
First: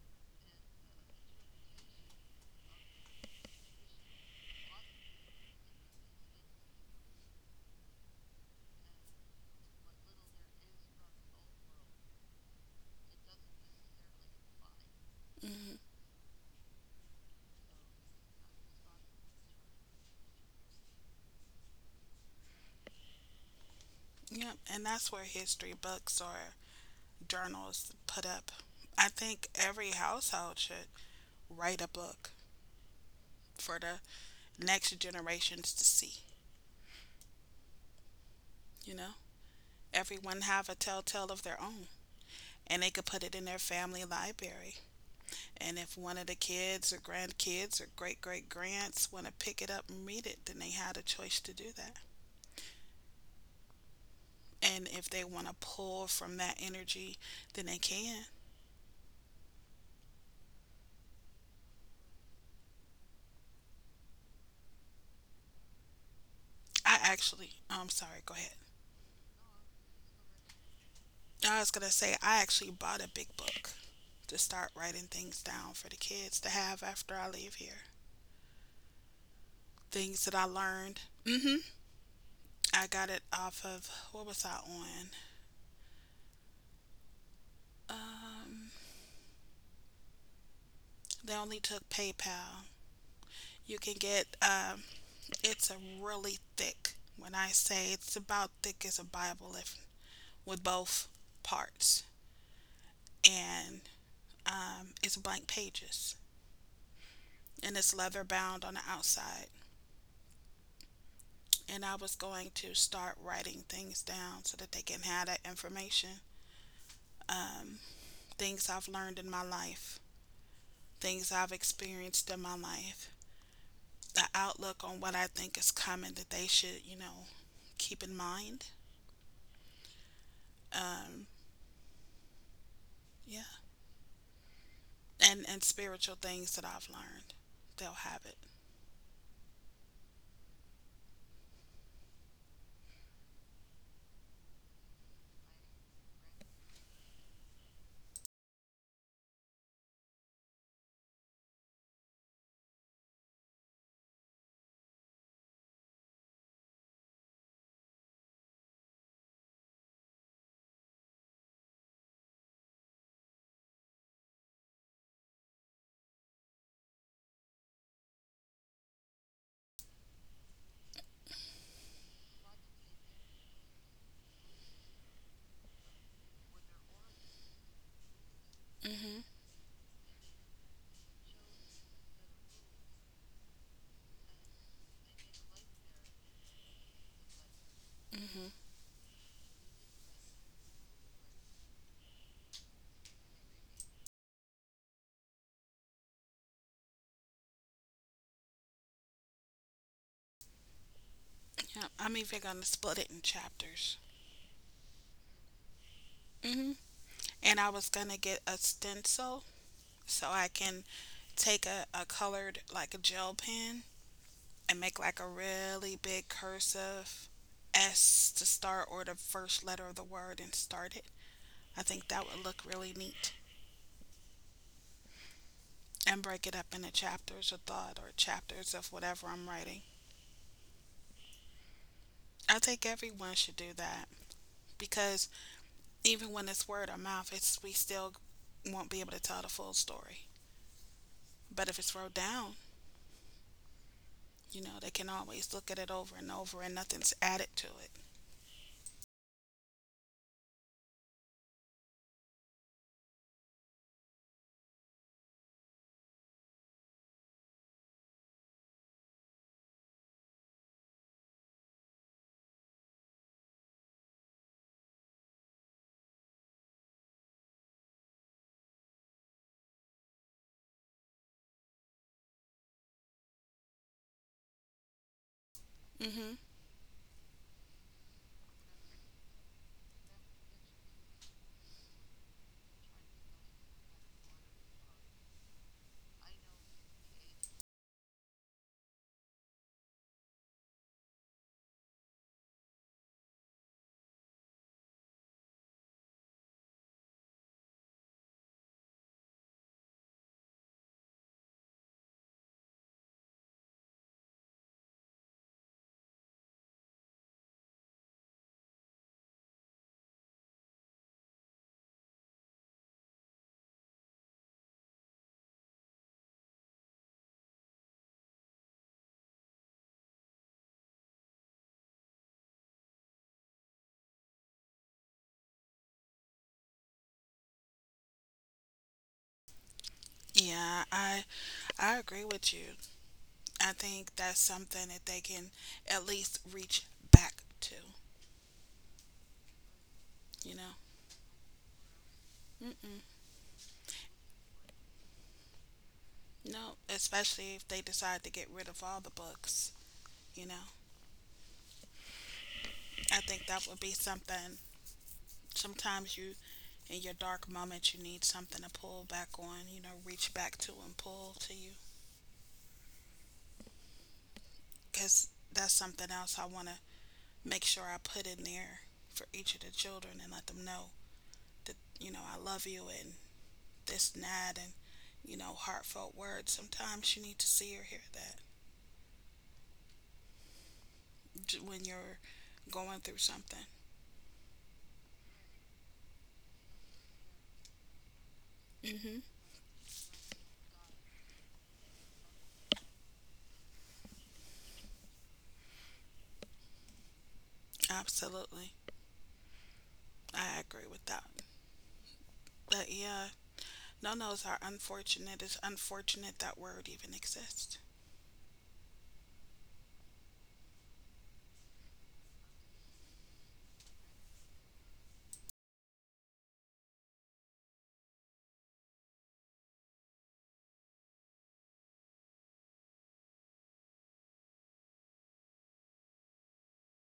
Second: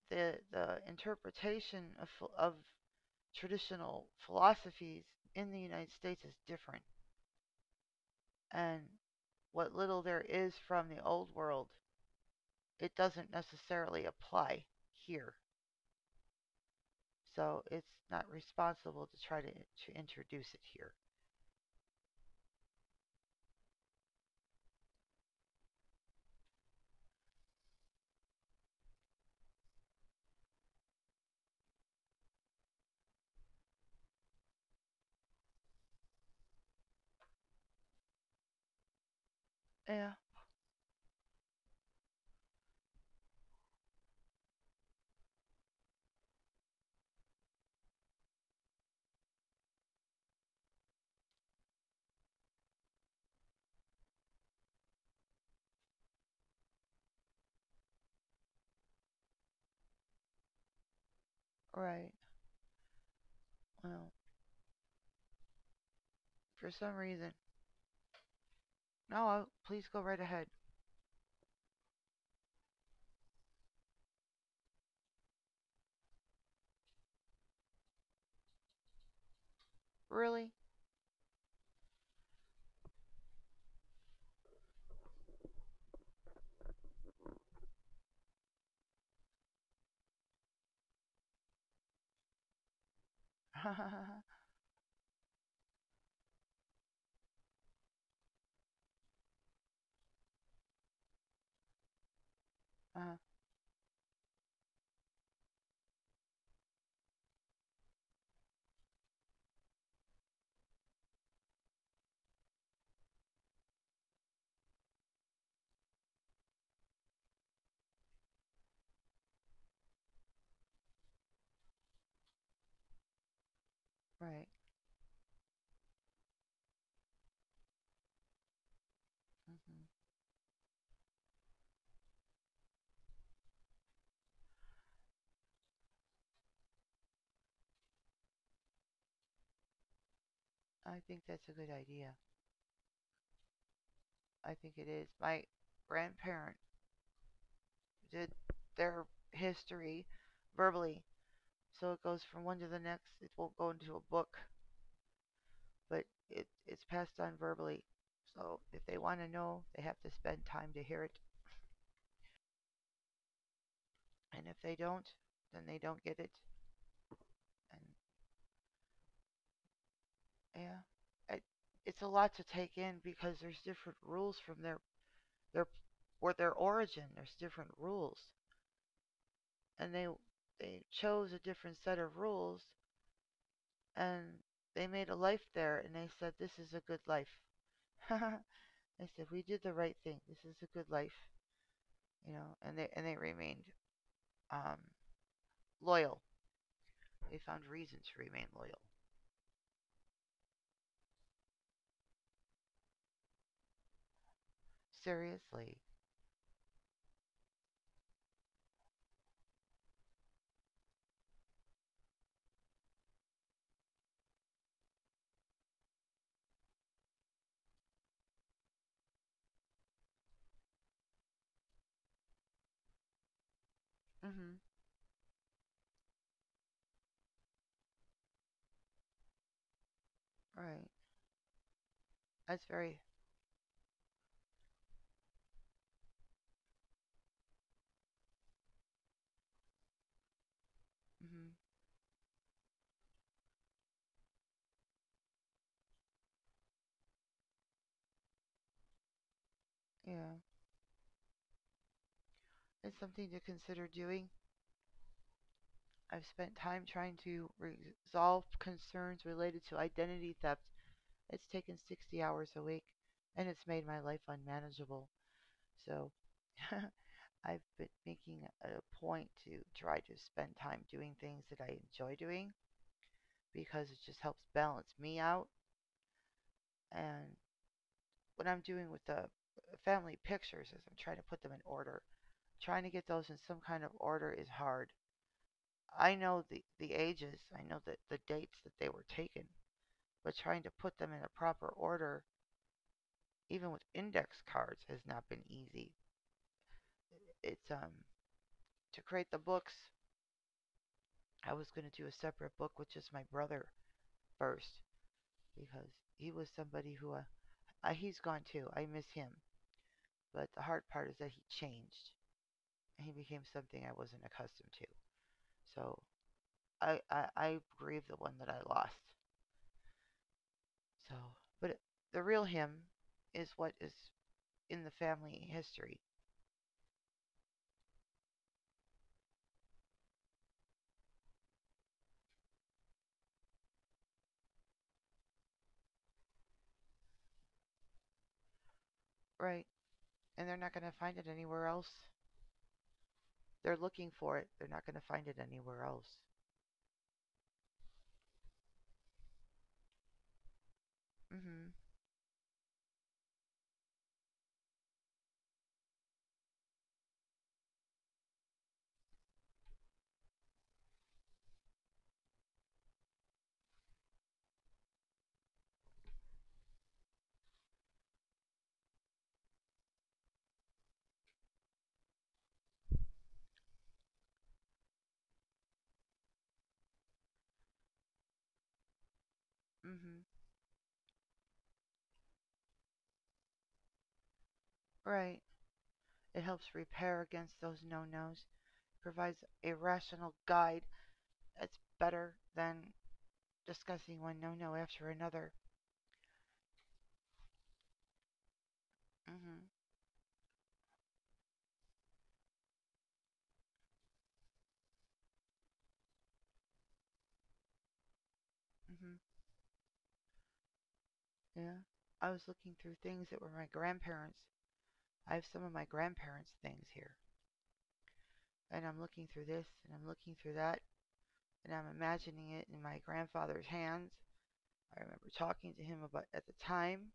S1: The interpretation of of traditional philosophies in the United States is different, and what little there is from the old world, it doesn't necessarily apply here. So it's not responsible to try to introduce it here.
S2: Yep. And that's where history books or journals put up. I think every household should write a book for the next generations to see. You know,
S1: Yeah,
S2: everyone have a telltale of their own, and they could put it in their family library. And if one of the kids or grandkids or great great grands want to pick it up and read it, then they had a choice to do that. And if they want to pull from that energy, then they can.
S1: right. Well, for some
S2: I
S1: reason,
S2: actually, I'm sorry, go ahead.
S1: no. I'll, please go right ahead.
S2: I was going to say, I actually bought a big book to start writing things down for the kids to have after I leave here. Things that I
S1: Really?
S2: learned. Hmm. I got it off of, what was I on? Um, they only took PayPal.
S1: uh,
S2: You can get, it's a really thick, when I say it's about thick as a Bible, if with both parts. And it's blank pages and it's leather bound on the outside. And I was going to start writing things down so that they can have that information. Um, Things I've learned in my life, things I've experienced in my life, the
S1: right.
S2: outlook on what I think is coming that they should, you know, keep in mind.
S1: Hmm.
S2: Um, yeah. And spiritual things that I've learned. They'll have it.
S1: I think that's a good idea. I think it is. My grandparents did their history verbally, so it goes from one to the next. It won't go into a book, but it's passed on verbally. So if they want to know, they have to spend time to hear it. And if they don't, then they don't get it. And yeah, it, it's a lot to take in because there's different rules from their or their origin. There's different rules,
S2: Hmm.
S1: and they chose a different set of rules and they made a life there, and they said, "This is a good life."
S2: Hmm.
S1: they said, "We did the right thing. This is a good life," and they remained um, loyal. They found reason to remain loyal.
S2: Yeah. I'm even going to split it in chapters.
S1: Seriously.
S2: Hmm. And I was gonna get a stencil so I can take a colored like a gel pen and make like a really big cursive S to start or the first letter of the word and start it. I think that would look really neat
S1: Mhm.
S2: and break it up into chapters of thought or chapters of whatever I'm writing.
S1: Right.
S2: I
S1: That's
S2: think
S1: very.
S2: everyone should do that because even when it's word of mouth, it's we still won't be able to tell the full story.
S1: Mhm.
S2: But if it's wrote down, you know, they can always look at it over and over and nothing's added to it.
S1: Yeah. It's something to consider doing. I've spent time trying to resolve concerns related to identity theft. It's taken 60 hours a week, and it's made my life unmanageable. So, I've been making a point to try to spend time doing things that I enjoy doing because it just helps balance me out.
S2: Hmm.
S1: And what I'm doing with the family pictures is I'm trying to put them in order. Trying to get those in some kind of order is hard. I know the ages, I know that the dates that they were taken, but trying to put them in a proper order, even with index cards, has not been easy. It's to create the books. I was going to do a separate book with just my brother first because he was somebody who he's gone too. I miss him. But the hard part is that he changed. He became something I wasn't accustomed to. So I grieve the one that I lost. So, but the real him is what is in the family history,
S2: Yeah, I agree with you. I think that's something that they can at least reach back to,
S1: right? And
S2: you
S1: they're
S2: know.
S1: not going to find it anywhere else.
S2: Mm-mm.
S1: They're looking for it. They're not going to find it anywhere else.
S2: No, especially if they decide to get rid of all the books, you know.
S1: Mm-hmm.
S2: I think that would be something sometimes you in your dark moments you need something to pull back on, you know, reach back to and pull to you cuz that's something else I want to make sure I put in there for each of the children and let them know that, you know, I love you and this and that and, you know, heartfelt words. Sometimes you need to see or hear that
S1: Mm-hmm.
S2: when you're going through something.
S1: Right. It helps repair against those no-nos,
S2: Hmm.
S1: provides a rational guide. It's better than discussing one no no after another.
S2: Absolutely.
S1: Mm-hmm.
S2: I agree with that. But yeah, no nos are unfortunate. It's unfortunate that word even exists.
S1: Mm-hmm. Yeah. I was looking through things that were my grandparents. I have some of my grandparents' things here. And I'm looking through this and I'm looking through that and I'm imagining it in my grandfather's hands. I remember talking to him about at the time,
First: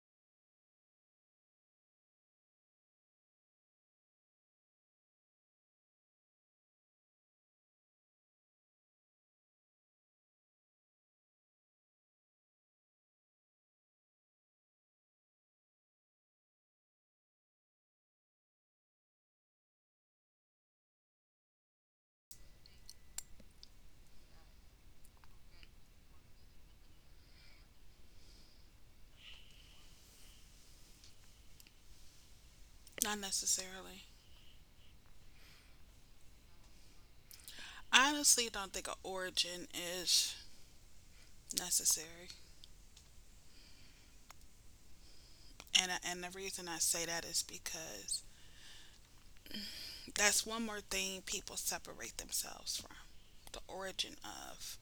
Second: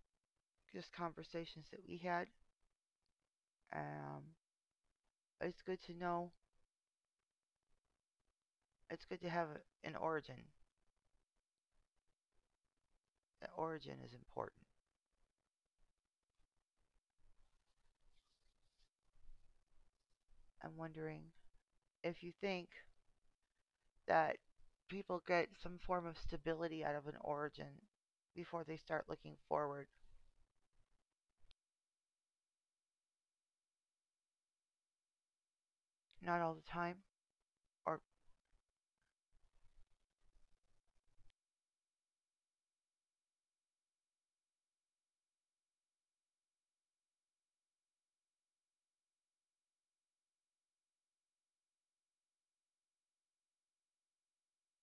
S1: just conversations that we had. Um, it's good to know. It's good to have a, an origin. The origin is important. I'm wondering if you think that people get some form of stability out of an origin before they start looking forward.
S2: Not necessarily.
S1: Not all the time, or
S2: I honestly don't think an origin is necessary. And the reason I say that is because that's one more thing people separate themselves from the origin of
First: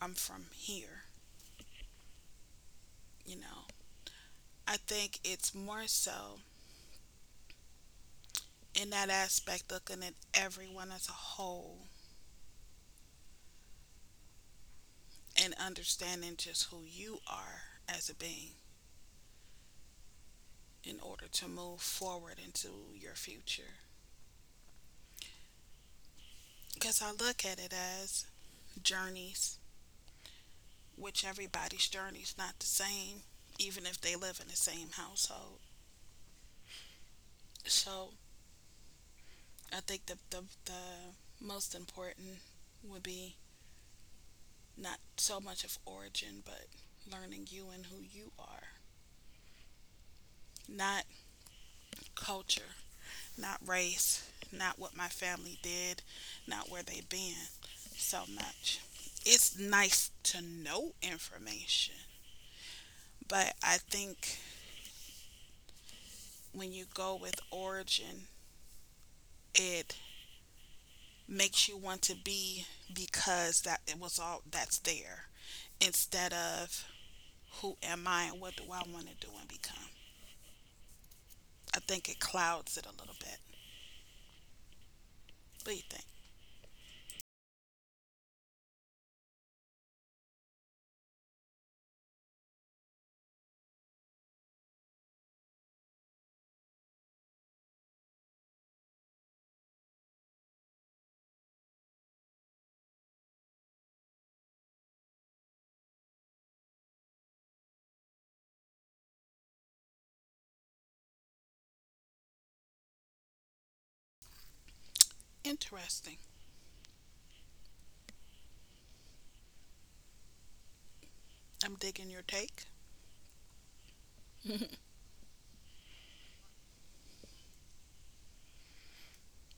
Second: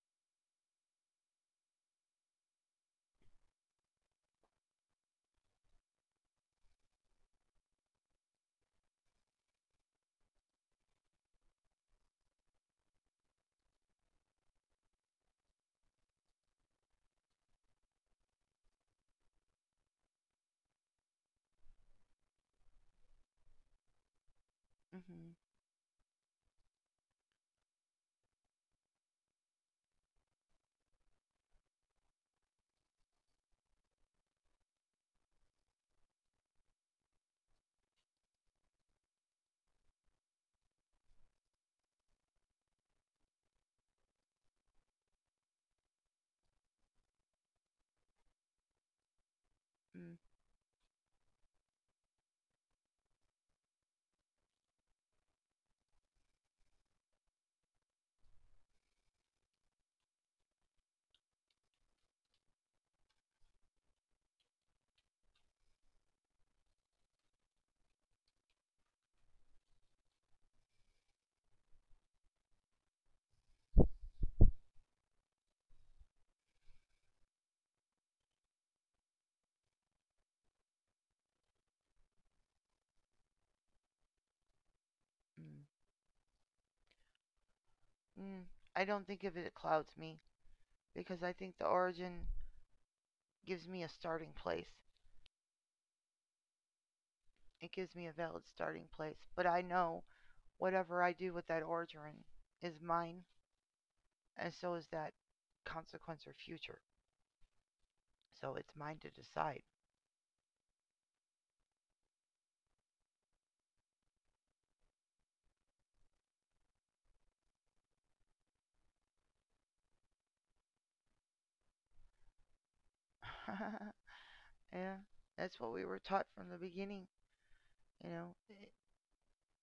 S2: I'm from here, you know. I think it's more so in that aspect looking at everyone as a whole and understanding just who you are as a being in order to move forward into your future.
S1: mm-hmm,
S2: Because I look at it as journeys, which everybody's journey is not the same, even if they live in the same household. So I think the most important would be not so much of origin, but learning you and who you are.
S1: mm,
S2: Not culture, not race, not what my family did, not where they've been so much. It's nice to know information, but I think when you go with origin, it makes you want to be because that it was all that's there instead of who am I and what do I want to do and become? I think it clouds it a little bit.
S1: mm,
S2: What do you think?
S1: mm. I don't think of it clouds me because I think the origin gives me a starting place. It gives me a valid starting place, but I know whatever I do with that origin is mine, and so is that consequence or future. So it's mine to decide.
S2: Interesting. I'm digging your take.
S1: yeah, that's what we were taught from the beginning. You know,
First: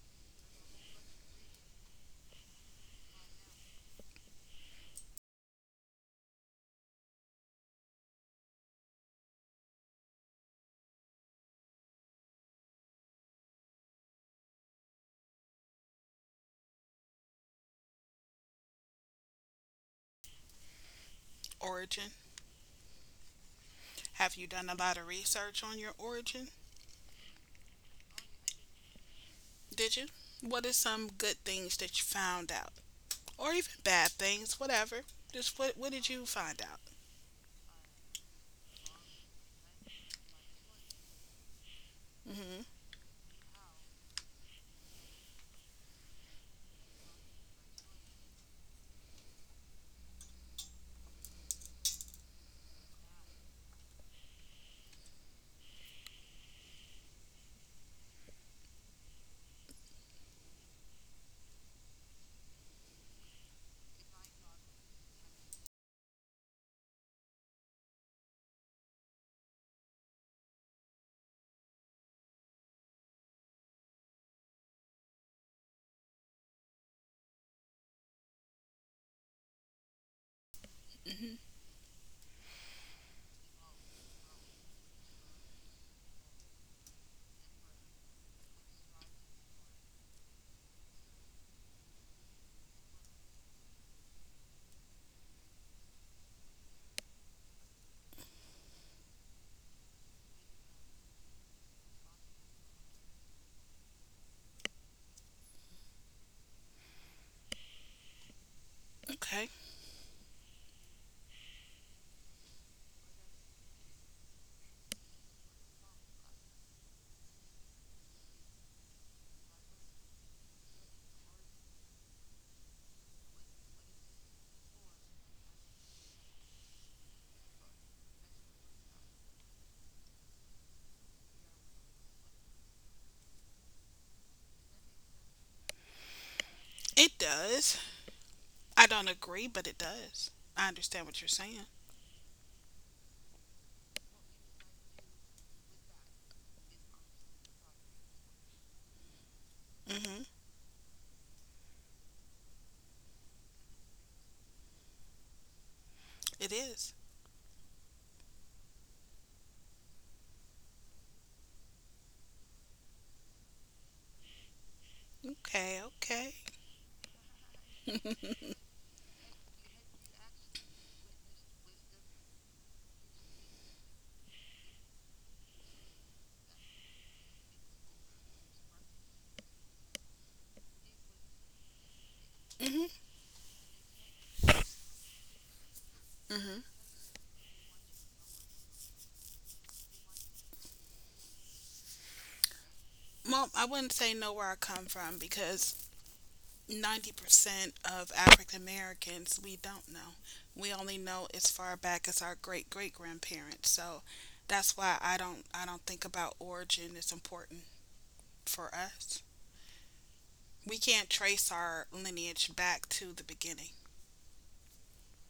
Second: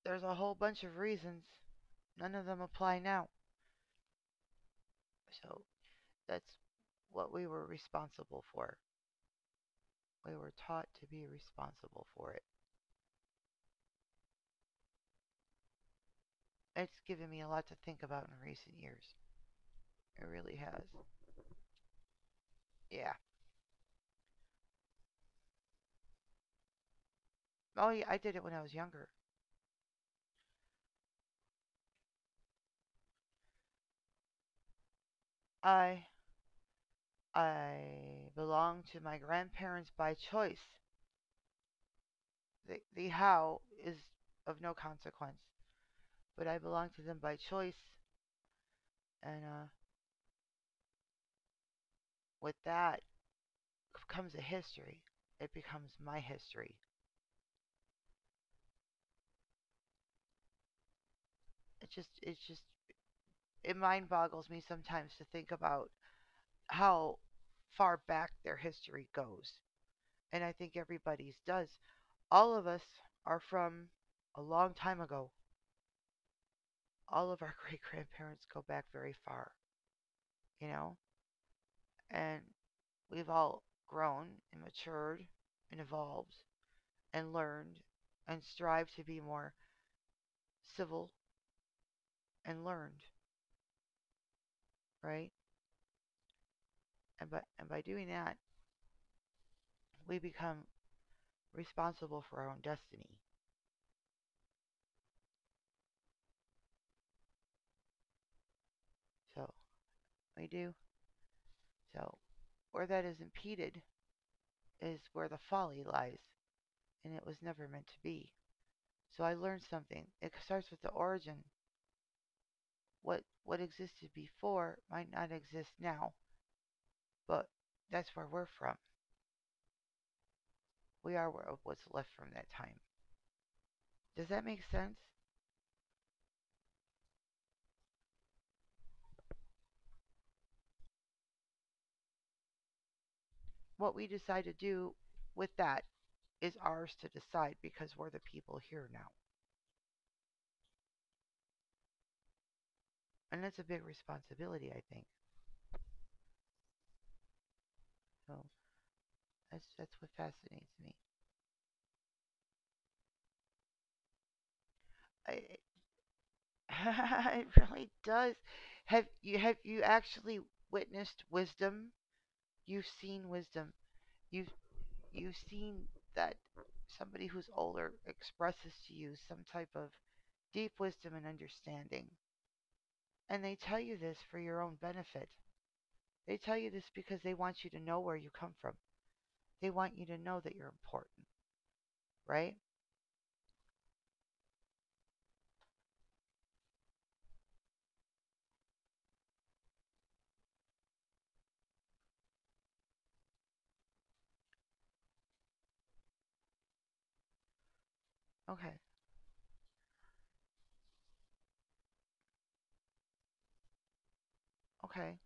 S1: there's a whole bunch of reasons. None of them apply now. So that's what we were responsible for. We were taught to be responsible for it. It's given me a lot to think about in recent years. It really has.
S2: Origin.
S1: Yeah.
S2: Have you done a lot of research on your origin?
S1: Oh, yeah, I did it when I was younger.
S2: Did you? What are some good things that you found out? Or even bad things, whatever. Just what
S1: I
S2: did you find out?
S1: I belong to my grandparents by choice.
S2: Hmm.
S1: The how is of no consequence, but I belong to them by choice, and with that comes a history. It becomes my history. It's just it mind boggles me sometimes to think about how far back their history goes. And I think everybody's does. All of us are from a long time ago. All of our great grandparents go back very far, you know?
S2: Hmm.
S1: And we've all grown and matured and evolved and learned and strived to be more civil and learned, right? And by doing that, we become responsible for our own destiny.
S2: Okay.
S1: So we do. So, where that is impeded is where the folly lies, and it was never meant to be. So I learned something. It starts with the origin. What existed before might not exist now, but that's where we're from. We are what's left from that time. Does that make sense?
S2: It does. I don't agree, but it does. I understand what you're saying.
S1: What we decide to do with that is ours to decide because we're the people here now,
S2: Hmm.
S1: and that's a big responsibility, I think.
S2: It is.
S1: So that's what fascinates me. I,
S2: Okay, okay.
S1: it really does. Have you actually witnessed wisdom? You've seen wisdom. You've you've seen that somebody who's older expresses to you some type of deep wisdom and understanding.
S2: Hmm.
S1: And they tell you this for your own benefit. They
S2: Hmm.
S1: tell you this because they want you to know where you come from. They want you to know that you're important, right?
S2: Well, I wouldn't say know where I come from because 90% of African Americans we don't know. We only know as far back as our great great grandparents. So that's why I don't think about origin is important for
S1: Okay.
S2: us. We can't trace our lineage back to the beginning.
S1: Okay.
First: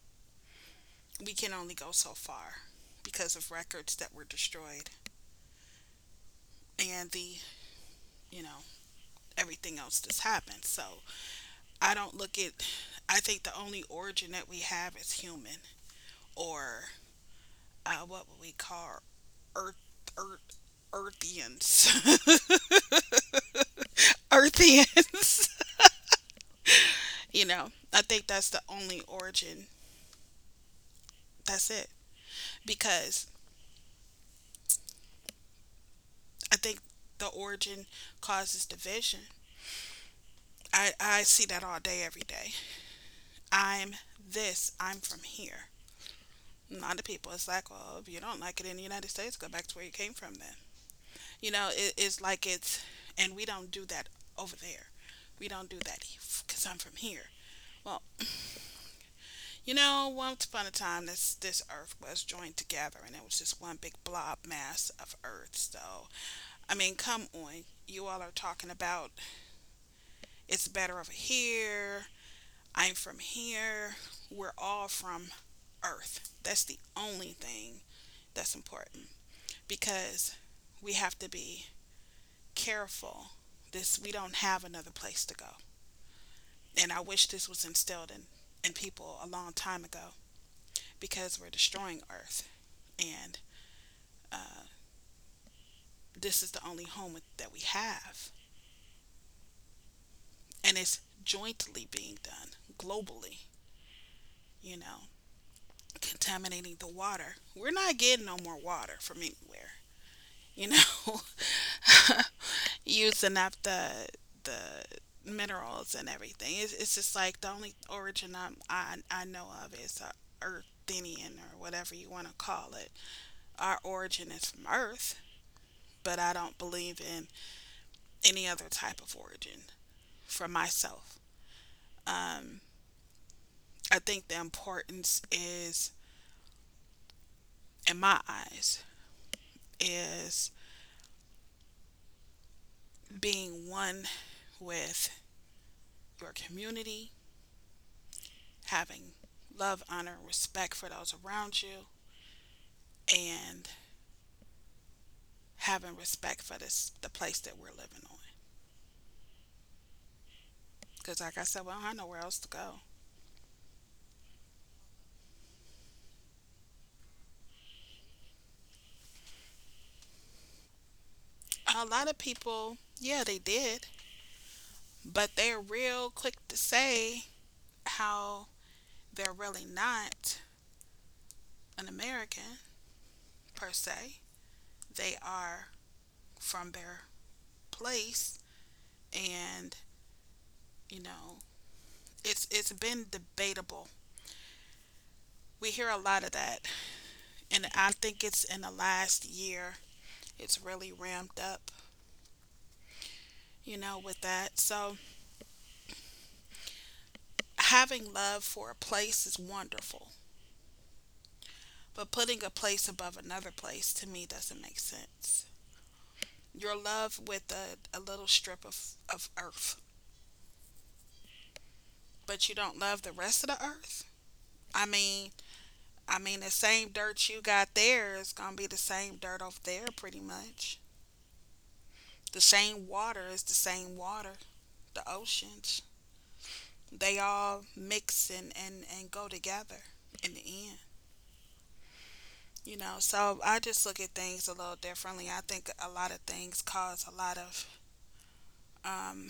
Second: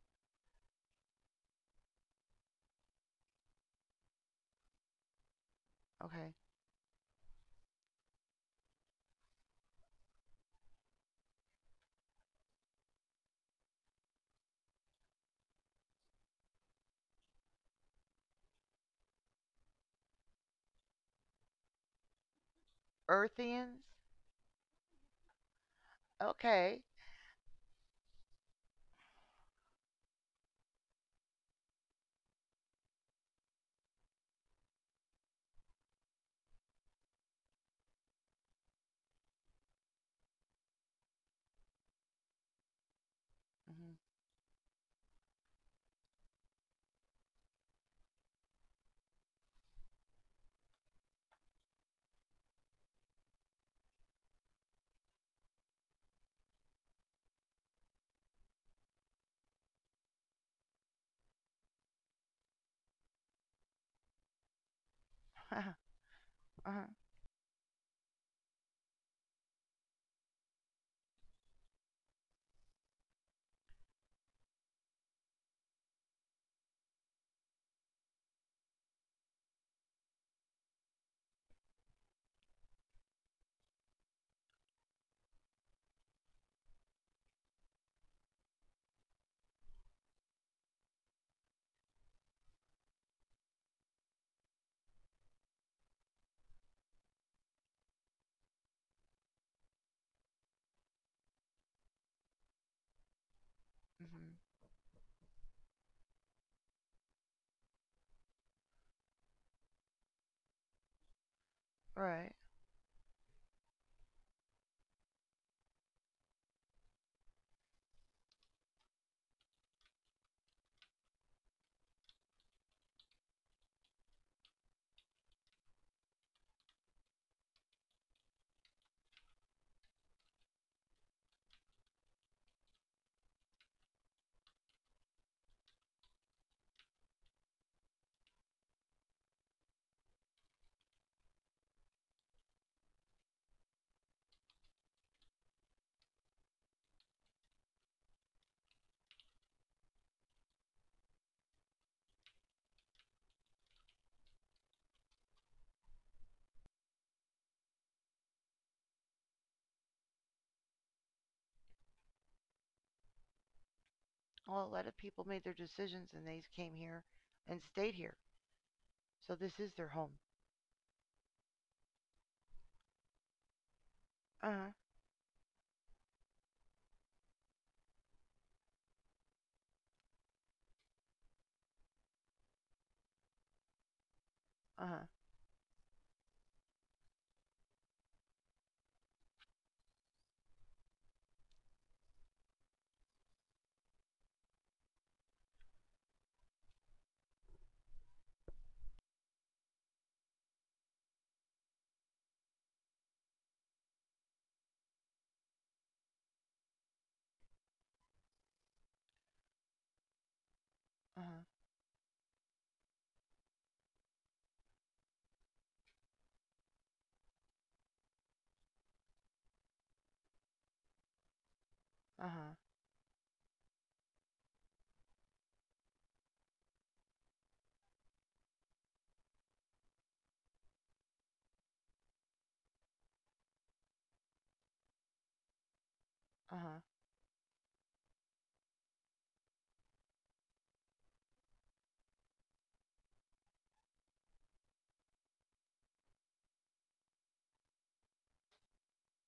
S2: We can only go so far because of records that were destroyed
S1: Okay.
S2: and the, you know, everything else that's happened. So I don't look at I think the only origin that we have is human. Or what would we call earth, earth, earthians,
S1: Earthians?
S2: earthians.
S1: Okay.
S2: You know, I think that's the only origin. That's it because I think the origin causes division. I see that all day, every day.
S1: Mhm.
S2: I'm this. I'm from here. A lot of people, it's like, well, if you don't like it in the United States, go back to where you came from. Then it's like and we don't do that over there. We don't do that because I'm from here. Well, you know, once upon a time, this Earth was joined together, and it was just one big blob mass of Earth. So, I
S1: uh-huh.
S2: mean, come on, you all are talking about it's better over here. I'm from here. We're all from Earth. That's the only thing that's important because we have to be careful. This, we don't have another place to go, and I wish this was instilled in people a long time ago because we're destroying Earth, and this is the only home that we have. And it's jointly being done globally,
S1: Mhm.
S2: you know, contaminating the water. We're not getting no more water from anywhere, you know,
S1: Right.
S2: using up the minerals and everything. It's just like the only origin I know of is Earthenian or whatever you want to call it. Our origin is from Earth, but I don't believe in any other type of origin for myself. I think the importance is, in my eyes, is being one with your community, having love, honor, respect for those around you, and having respect for this the place that we're living on. Because, like I said, we don't have nowhere else to go.
S1: Well, a lot of people made their decisions and they came here and stayed here. So this is their home.
S2: A lot of people, yeah, they did,
S1: Uh huh.
S2: but they're real quick to say how they're really not an American per se.
S1: Uh huh.
S2: They are from their place, and you know it's been debatable. We hear a lot of that, and I think it's in the last year it's really ramped up, you know, with that. So having love for a place is wonderful,
S1: Uh huh.
S2: but putting a place above another place to me doesn't make sense. You're love with a little strip of earth,
S1: Uh
S2: but you
S1: huh.
S2: don't love the rest of the earth. I mean, I mean the same dirt you got there is gonna be the same dirt over there, pretty much. The same water is the same water, the oceans.
S1: Uh huh.
S2: They all mix and go together in the end. You know, so I just look at things a little differently. I think a lot of things cause a lot of. Um,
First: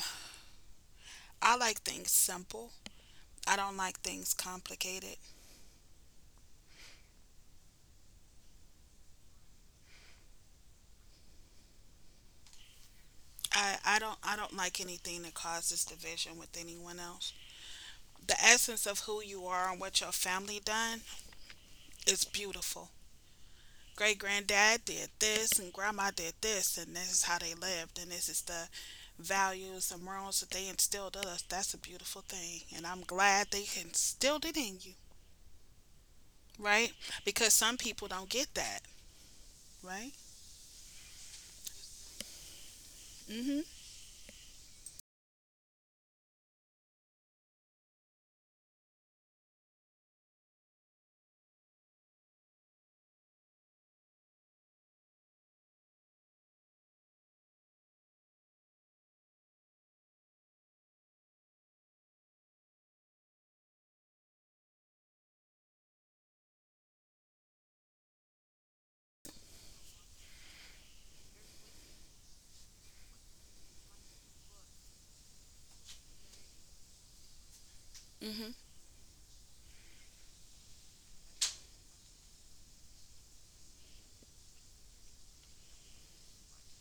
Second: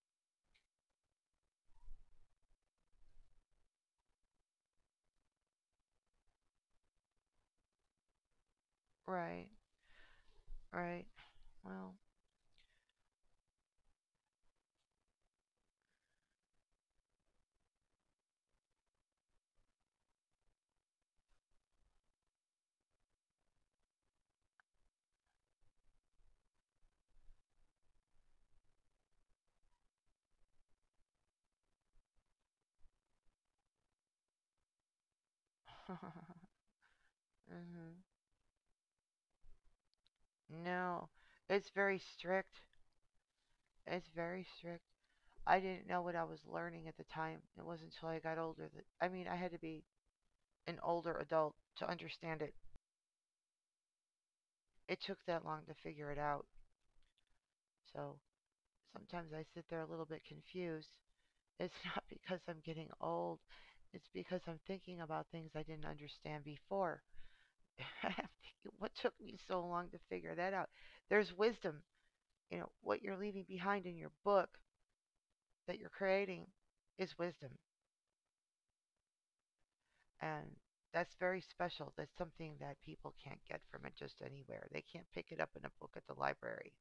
S2: I like things simple. I don't like things complicated.
S1: Right. Right. Well.
S2: I don't like anything that causes division with anyone else. The essence of who you are and what your family done is beautiful. Great granddad did this, and grandma did this, and this is how they lived, and this is the values and morals that they instilled in us. That's a beautiful thing, and I'm glad they instilled it in you. Right, because some
S1: mhm.
S2: people don't get that. Right.
S1: No, it's very strict.
S2: Hmm.
S1: It's very strict. I didn't know what I was learning at the time. It wasn't until I got older that I mean, I had to be an older adult to understand it. It took that long to figure it out. So sometimes I sit there a little bit confused. It's not because I'm getting old. It's because I'm thinking about things I didn't understand before. I'm thinking, what took me so long to figure that out? There's wisdom. You know, what you're leaving behind in your book that you're creating is wisdom.
S2: Hmm.
S1: And that's very special. That's something that people can't get from it just anywhere. They can't pick it up in a book at the library.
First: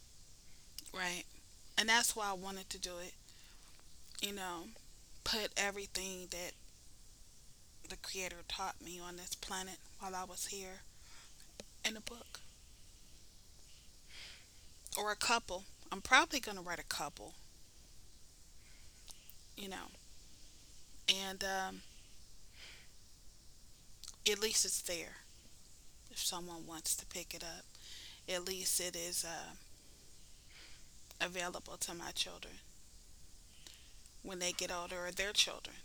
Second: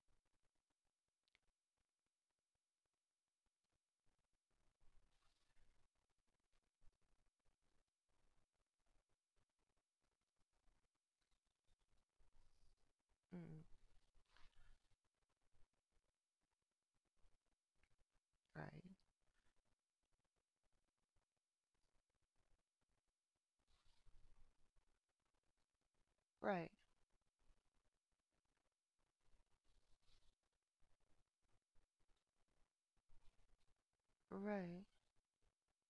S2: Right, and that's why I wanted to do it, you know, put everything that the creator taught me on this planet while I was here in a book,
S1: Mm,
S2: or a couple. I'm probably going to write a couple,
S1: right,
S2: you know. And at least it's there if someone
S1: right,
S2: wants to pick it up. At least it is available to my children when they get older, or their children.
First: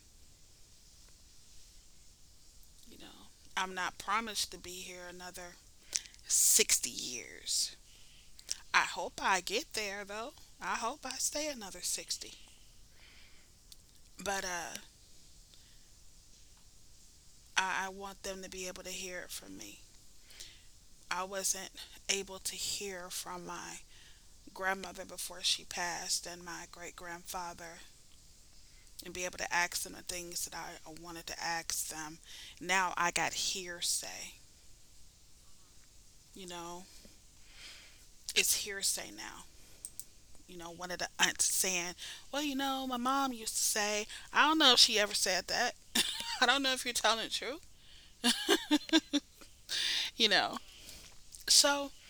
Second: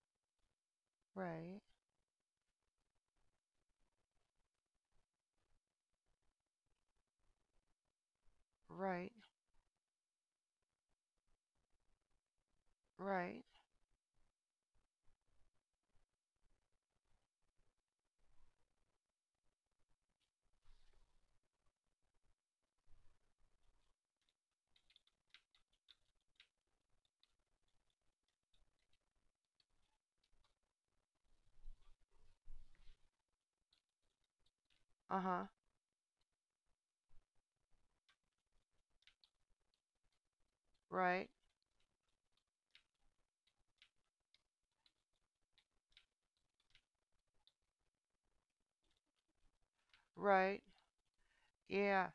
S1: right, right,
S2: You know, I'm not promised to be here another 60 years. I
S1: right,
S2: hope I get there though. I hope I stay another 60.
S1: right,
S2: But I want them to be able to hear it from me. I wasn't able to hear from my grandmother before she passed, and my great grandfather, and be able to ask them the things that I wanted to ask them. Now I got hearsay,
S1: uh huh,
S2: you know, it's hearsay now. You know, one of the
S1: right,
S2: aunts saying, well, you know, my mom used to say, I don't know if she ever said that. I don't know if you're telling the truth, you
S1: right,
S2: know. So,
S1: yeah.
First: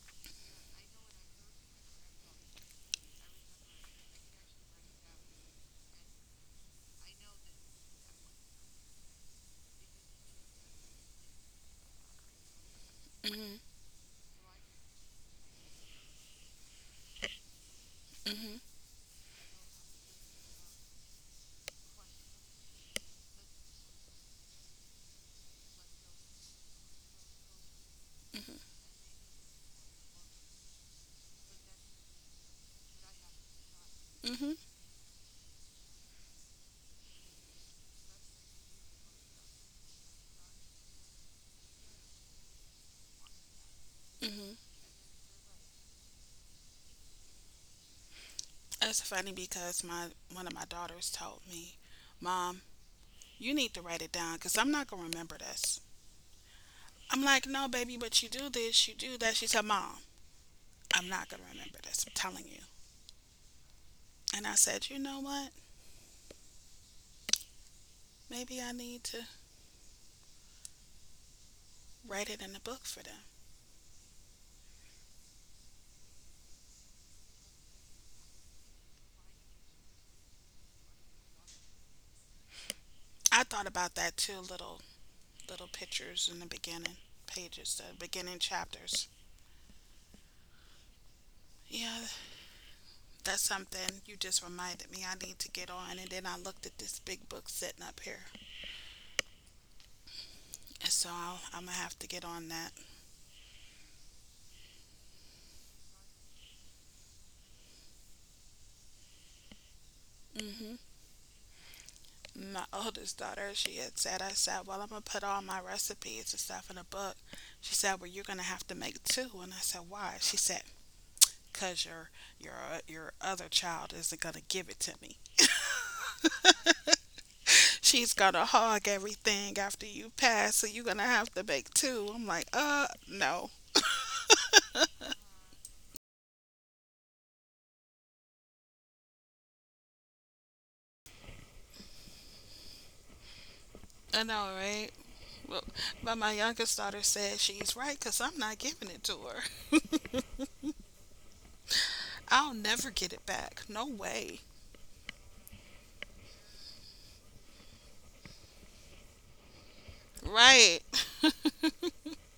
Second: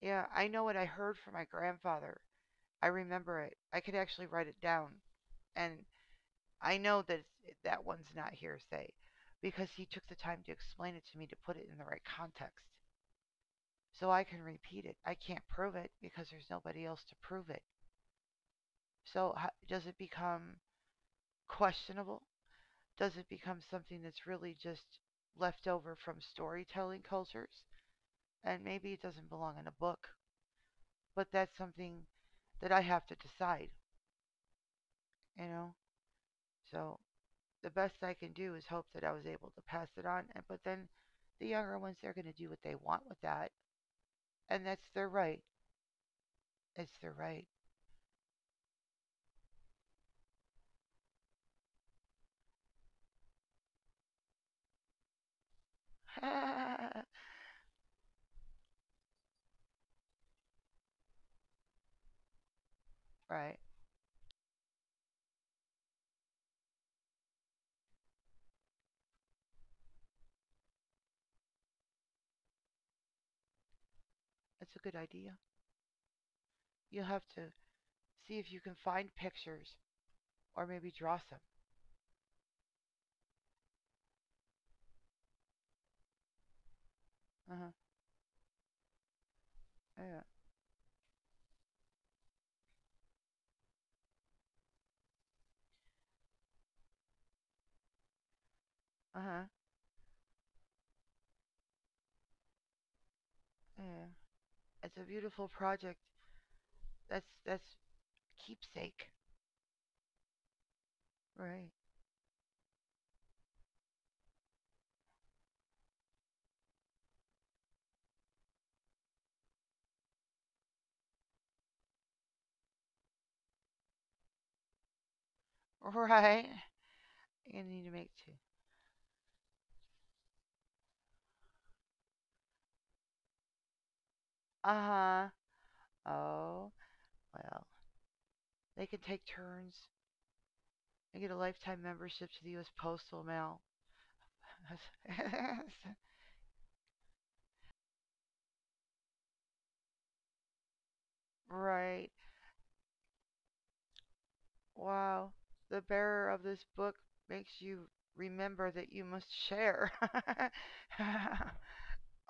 S1: Yeah, I know what I heard from my grandfather. I remember it. I could actually write it down. And I know that it's, that one's not hearsay because he took the time to explain it to me to put it in the right context.
S2: mhm,
S1: So I can repeat it. I can't prove it because there's nobody else to prove it. So does it become questionable? Does it become something that's really just left over from storytelling cultures?
S2: mhm,
S1: And maybe it doesn't belong in a book, but that's something that I have to decide,
S2: mhm,
S1: you know? So the best I can do is hope that I was able to pass it on. And but then the younger ones, they're going to do what they want with that,
S2: mhm.
S1: and that's their right. It's their right.
S2: That's funny because my one of my daughters told me, Mom, you need to write it down because I'm not going to remember this. I'm like, no, baby, but you do this, you do that. She said, Mom, I'm not going to remember this, I'm telling you.
S1: right.
S2: And I said, you know what? Maybe I need to write it in a book for them.
S1: That's a good idea. You'll have to see if you can find pictures or maybe draw some.
S2: I thought about that too, little pictures in the beginning
S1: Uh
S2: pages,
S1: huh.
S2: the beginning chapters.
S1: Yeah.
S2: Yeah, that's something you just reminded me I need to get on. And then I looked at this big book sitting up here.
S1: Uh huh.
S2: And so I'm going to have to get on that.
S1: Yeah. It's a beautiful project. That's keepsake.
S2: Hmm.
S1: Right.
S2: My oldest daughter, she had said, I said, well, I'm going to put all my recipes and stuff in a book. She said, well, you're going to have to make two. And I said, why? She said, because your your other child isn't gonna give it to me.
S1: Right. You need to
S2: She's
S1: make two.
S2: gonna hog everything after you pass, so you're gonna have to make two. I'm like, no.
S1: Uh huh. Oh well. They can take turns. I get a lifetime membership to the U.S. Postal Mail.
S2: I know, right? Well, but my youngest daughter said she's right because I'm not giving it to her.
S1: right.
S2: I'll never get it back. No way.
S1: Wow. The bearer of this book makes you remember that you must share.
S2: Right.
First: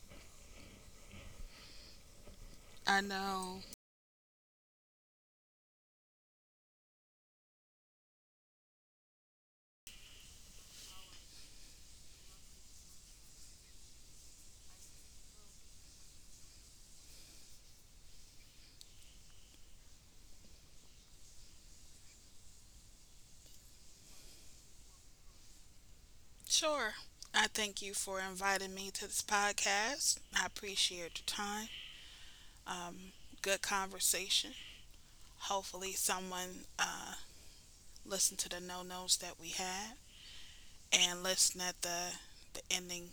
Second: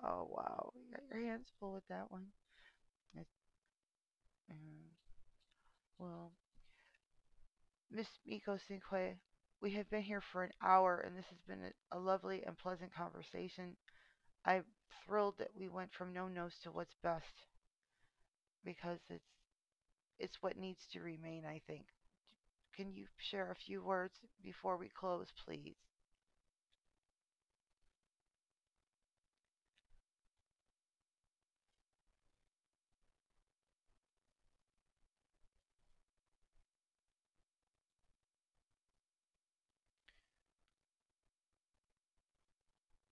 S1: oh, wow. You got your hands full with that one.
S2: I know.
S1: Yes, mm, well, Miss Miko Cinque, we have been here for an hour, and this has been a lovely and pleasant conversation. I'm thrilled that we went from no nos to what's best because it's what needs to remain, I think. Can you share a few words before we close, please?
S2: Sure. I thank you for inviting me to this podcast. I appreciate your time. Um, Good conversation. Hopefully, someone listen to the no nos that we had, and listen at the ending,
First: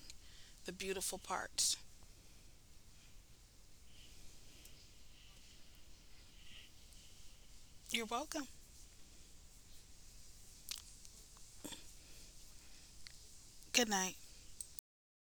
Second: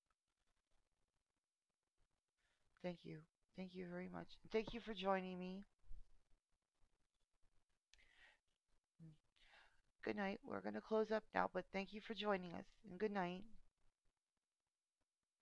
S2: the beautiful parts.
S1: Thank you. Thank you very much. Thank you for joining me.
S2: You're welcome.
S1: Good night. We're going to close up now, but thank you for joining us and good night.
S2: Good night.